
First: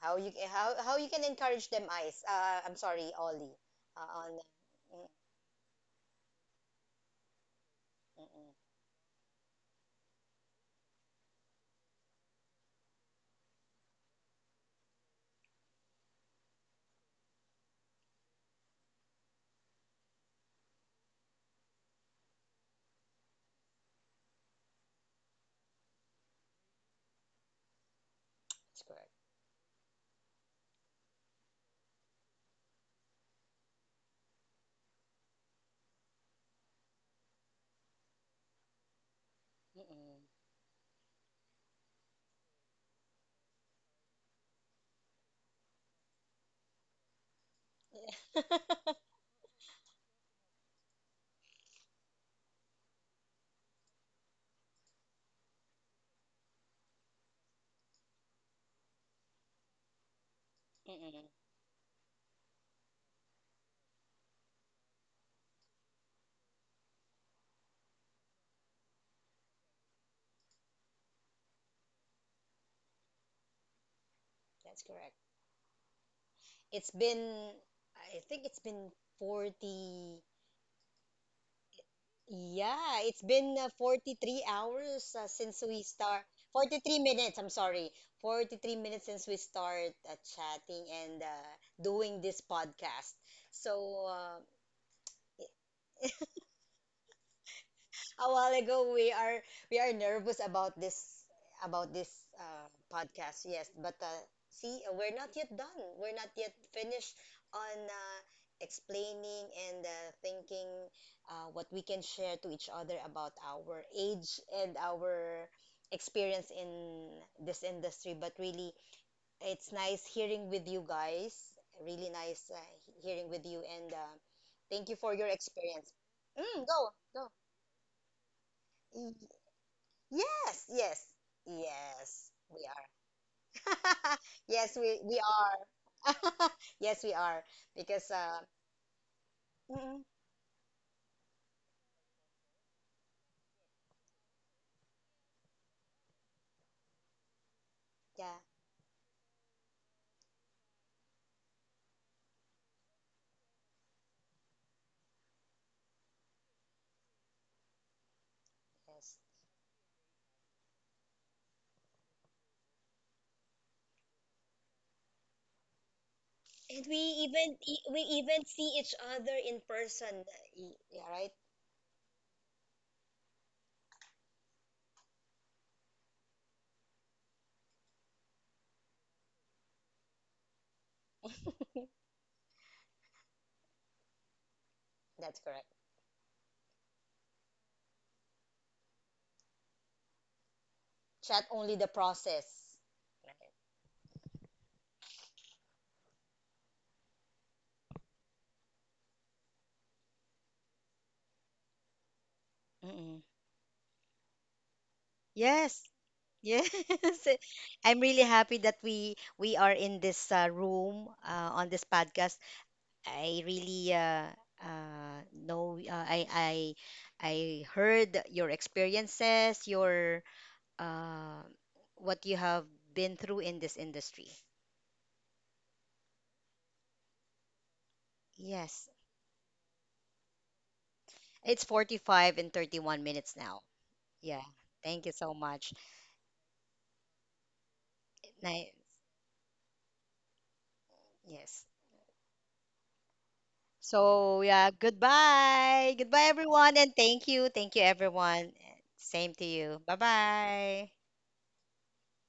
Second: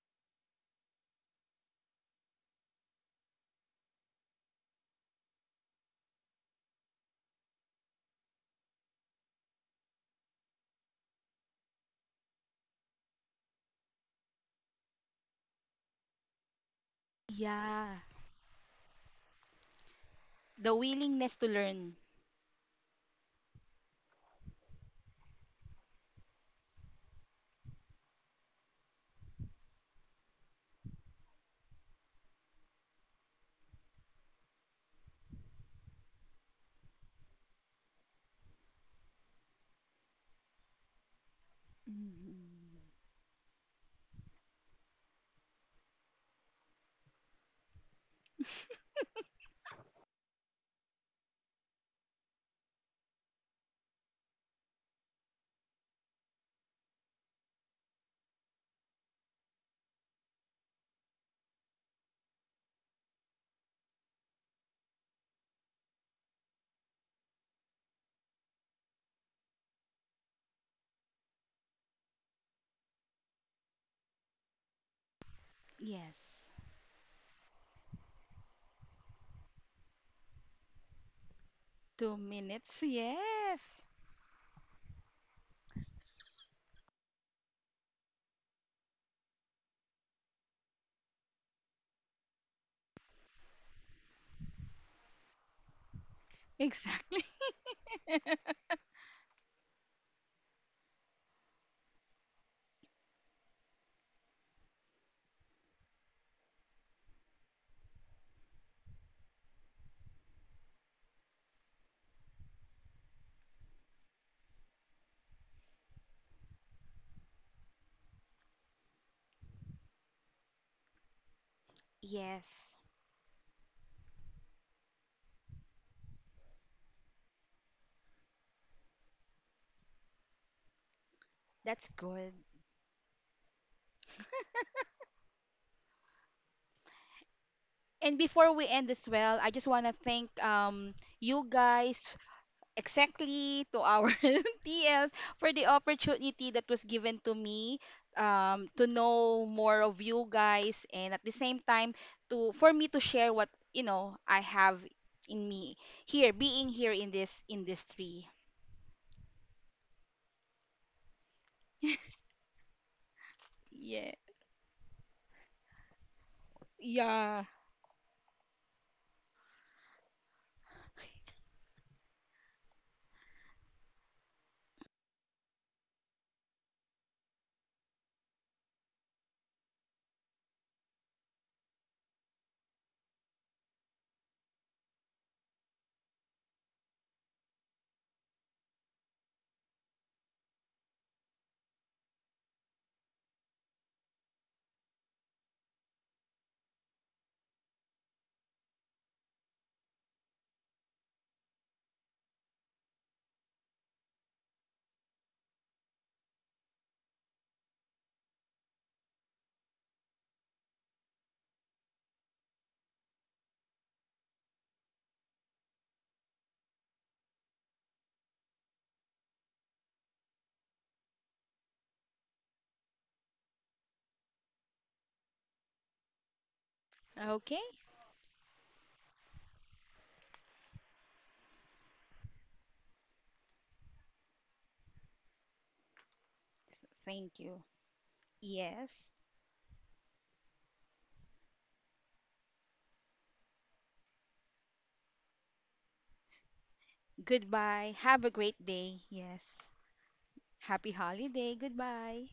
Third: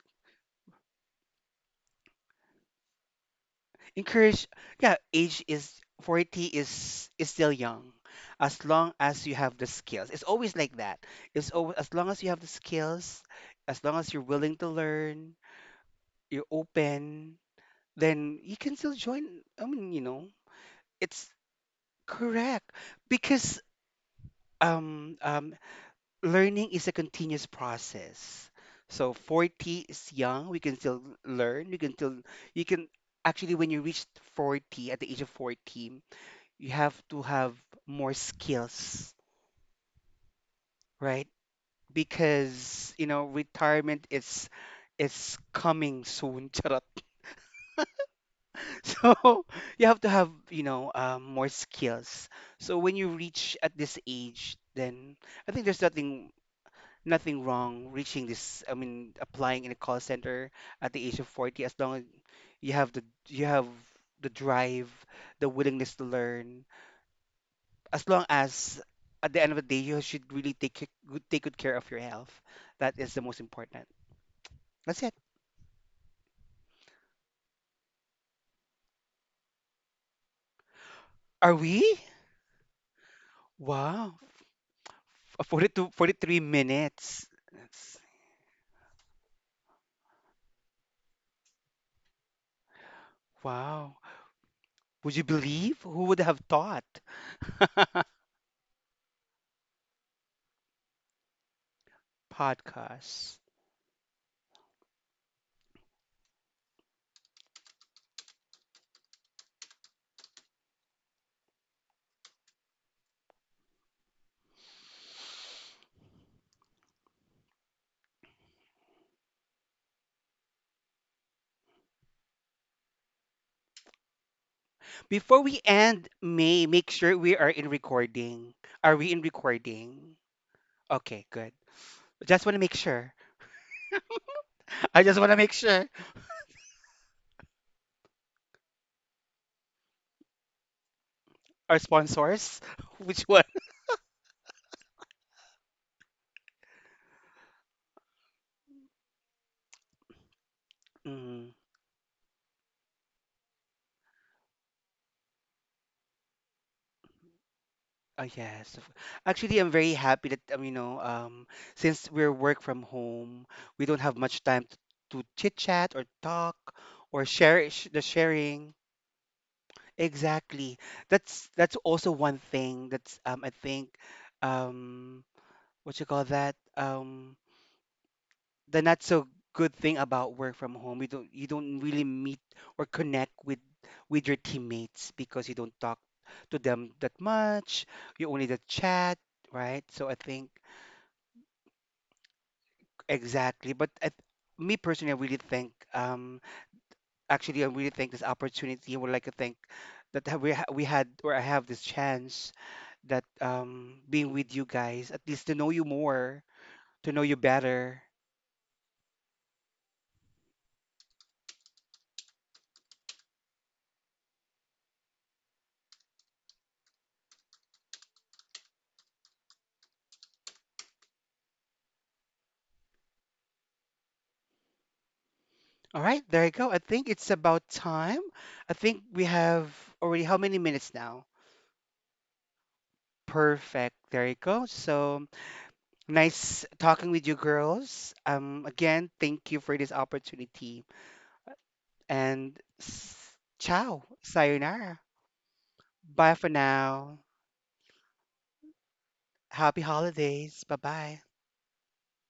S2: how you can encourage them, Ice? I'm sorry, Ollie, on.
S1: Encourage, yeah,
S2: Mm,
S1: age is, 40 is still young.
S2: mm-mm,
S1: As long as you have the skills. It's always like that. It's always, as long as you have the skills, as long as you're willing to learn, you're open,
S3: Yeah,
S1: then you can still join. I mean, you know,
S3: the
S1: it's
S3: willingness to learn.
S1: correct because um, um, learning is a continuous process.
S2: that's correct.
S1: So 40 is young. We can still learn. We can still, you can, actually, when you reach 40, at the age of 40, you have to have more skills,
S2: Mm-mm.
S1: right?
S3: Mhm.
S1: Because, you know, retirement is coming soon. Charot. So you have to have, you know, more skills. So when you reach at this age, then I think there's nothing, nothing wrong reaching this, I mean, applying in a call center at the age of
S2: mm-mm,
S1: 40, as long as you have the, you have the drive, the willingness to learn. As long as at the end of the day you should really take good, take good care of your health. That is the most important.
S2: that's
S1: That's it.
S2: correct.
S3: Yes.
S2: It's been, I think it's been 40.
S1: Are we?
S3: 2 minutes.
S2: Yeah, it's been
S3: Yes.
S1: Wow.
S2: 43 hours since we
S1: 42,
S2: start.
S1: 43
S2: 43
S1: minutes.
S2: minutes, I'm sorry.
S1: That's,
S2: 43 minutes since we start chatting and doing this podcast.
S1: wow.
S2: So
S1: Would you believe, who would have thought?
S3: Exactly.
S2: a while ago, we are nervous about this, about this
S1: Podcast.
S2: podcast, yes. But see, we're not yet done, we're not yet finished on explaining and thinking what we can share to each other about our age and our experience in this industry. But really, it's nice hearing with you guys, really nice
S3: Yes,
S2: hearing with you, and thank you for your
S1: Before we
S2: experience.
S1: end,
S2: Mm,
S1: May, make sure
S2: go,
S1: we are in recording. Are we
S2: go.
S1: in recording?
S2: Yes, yes,
S1: Okay, good.
S3: that's
S2: yes,
S3: good.
S1: Just want to
S2: we
S1: make
S2: are.
S1: sure.
S2: Yes, we
S1: I just
S2: we
S1: want to make
S2: are.
S1: sure.
S2: Yes, we are. Because
S3: And before we end as well, I just want to
S2: mm,
S3: thank you
S1: Our
S3: guys,
S1: sponsors, which one?
S3: exactly, to our TLs for the opportunity that was given to me,
S2: yeah,
S3: to know more of you guys, and at the
S1: Mm.
S3: same time to for me to share what you know I have in me here, being here in this
S1: Oh,
S3: industry.
S1: yes.
S2: yes.
S1: Actually, I'm very happy that, you know, since we're work from home, we don't
S3: Yeah.
S1: have much time to chit chat or talk
S2: And we
S1: or
S3: Yeah.
S2: even
S1: share
S2: e-
S1: the
S2: we even see
S1: sharing.
S2: each other in person.
S1: Exactly.
S2: Yeah, right.
S1: That's also one thing that's, I think, um what you call that, the not so good thing about work from home, you don't, you don't really meet or connect with your teammates
S2: That's
S1: because you
S2: correct.
S1: don't talk to them that much. You only the chat, right? So I think,
S2: Chat only the process.
S1: exactly. But I, me personally, I really think, actually I really think this opportunity. I would like to thank that, we had, or I have this chance
S2: Mm-mm.
S1: that, being with you guys, at least to know you
S2: Yes.
S1: more,
S2: Yes.
S1: to know you
S2: I'm
S1: better.
S2: really happy that we are in this room on this podcast. I really know. I heard your experiences, your uh, what you have been through in this industry.
S1: All right, there you go. I think it's
S3: Okay.
S1: about time. I
S2: Yes,
S1: think we have already, how many minutes now?
S2: it's 45 and 31 minutes now.
S1: Perfect. There you
S2: Yeah,
S1: go.
S2: thank you
S1: So
S2: so much.
S1: nice talking with you
S3: Thank you.
S1: girls.
S2: Ni-
S3: Yes.
S1: Again, thank you for this opportunity.
S2: yes.
S1: And ciao.
S2: So yeah,
S1: Sayonara.
S2: goodbye, goodbye
S1: Bye for
S2: everyone, and
S1: now.
S2: thank you
S3: Goodbye. Have a
S2: everyone.
S3: great day.
S2: Same to
S3: Yes.
S1: Happy
S2: you. Bye
S1: holidays. Bye
S3: Happy
S2: bye.
S1: bye.
S3: holiday. Goodbye.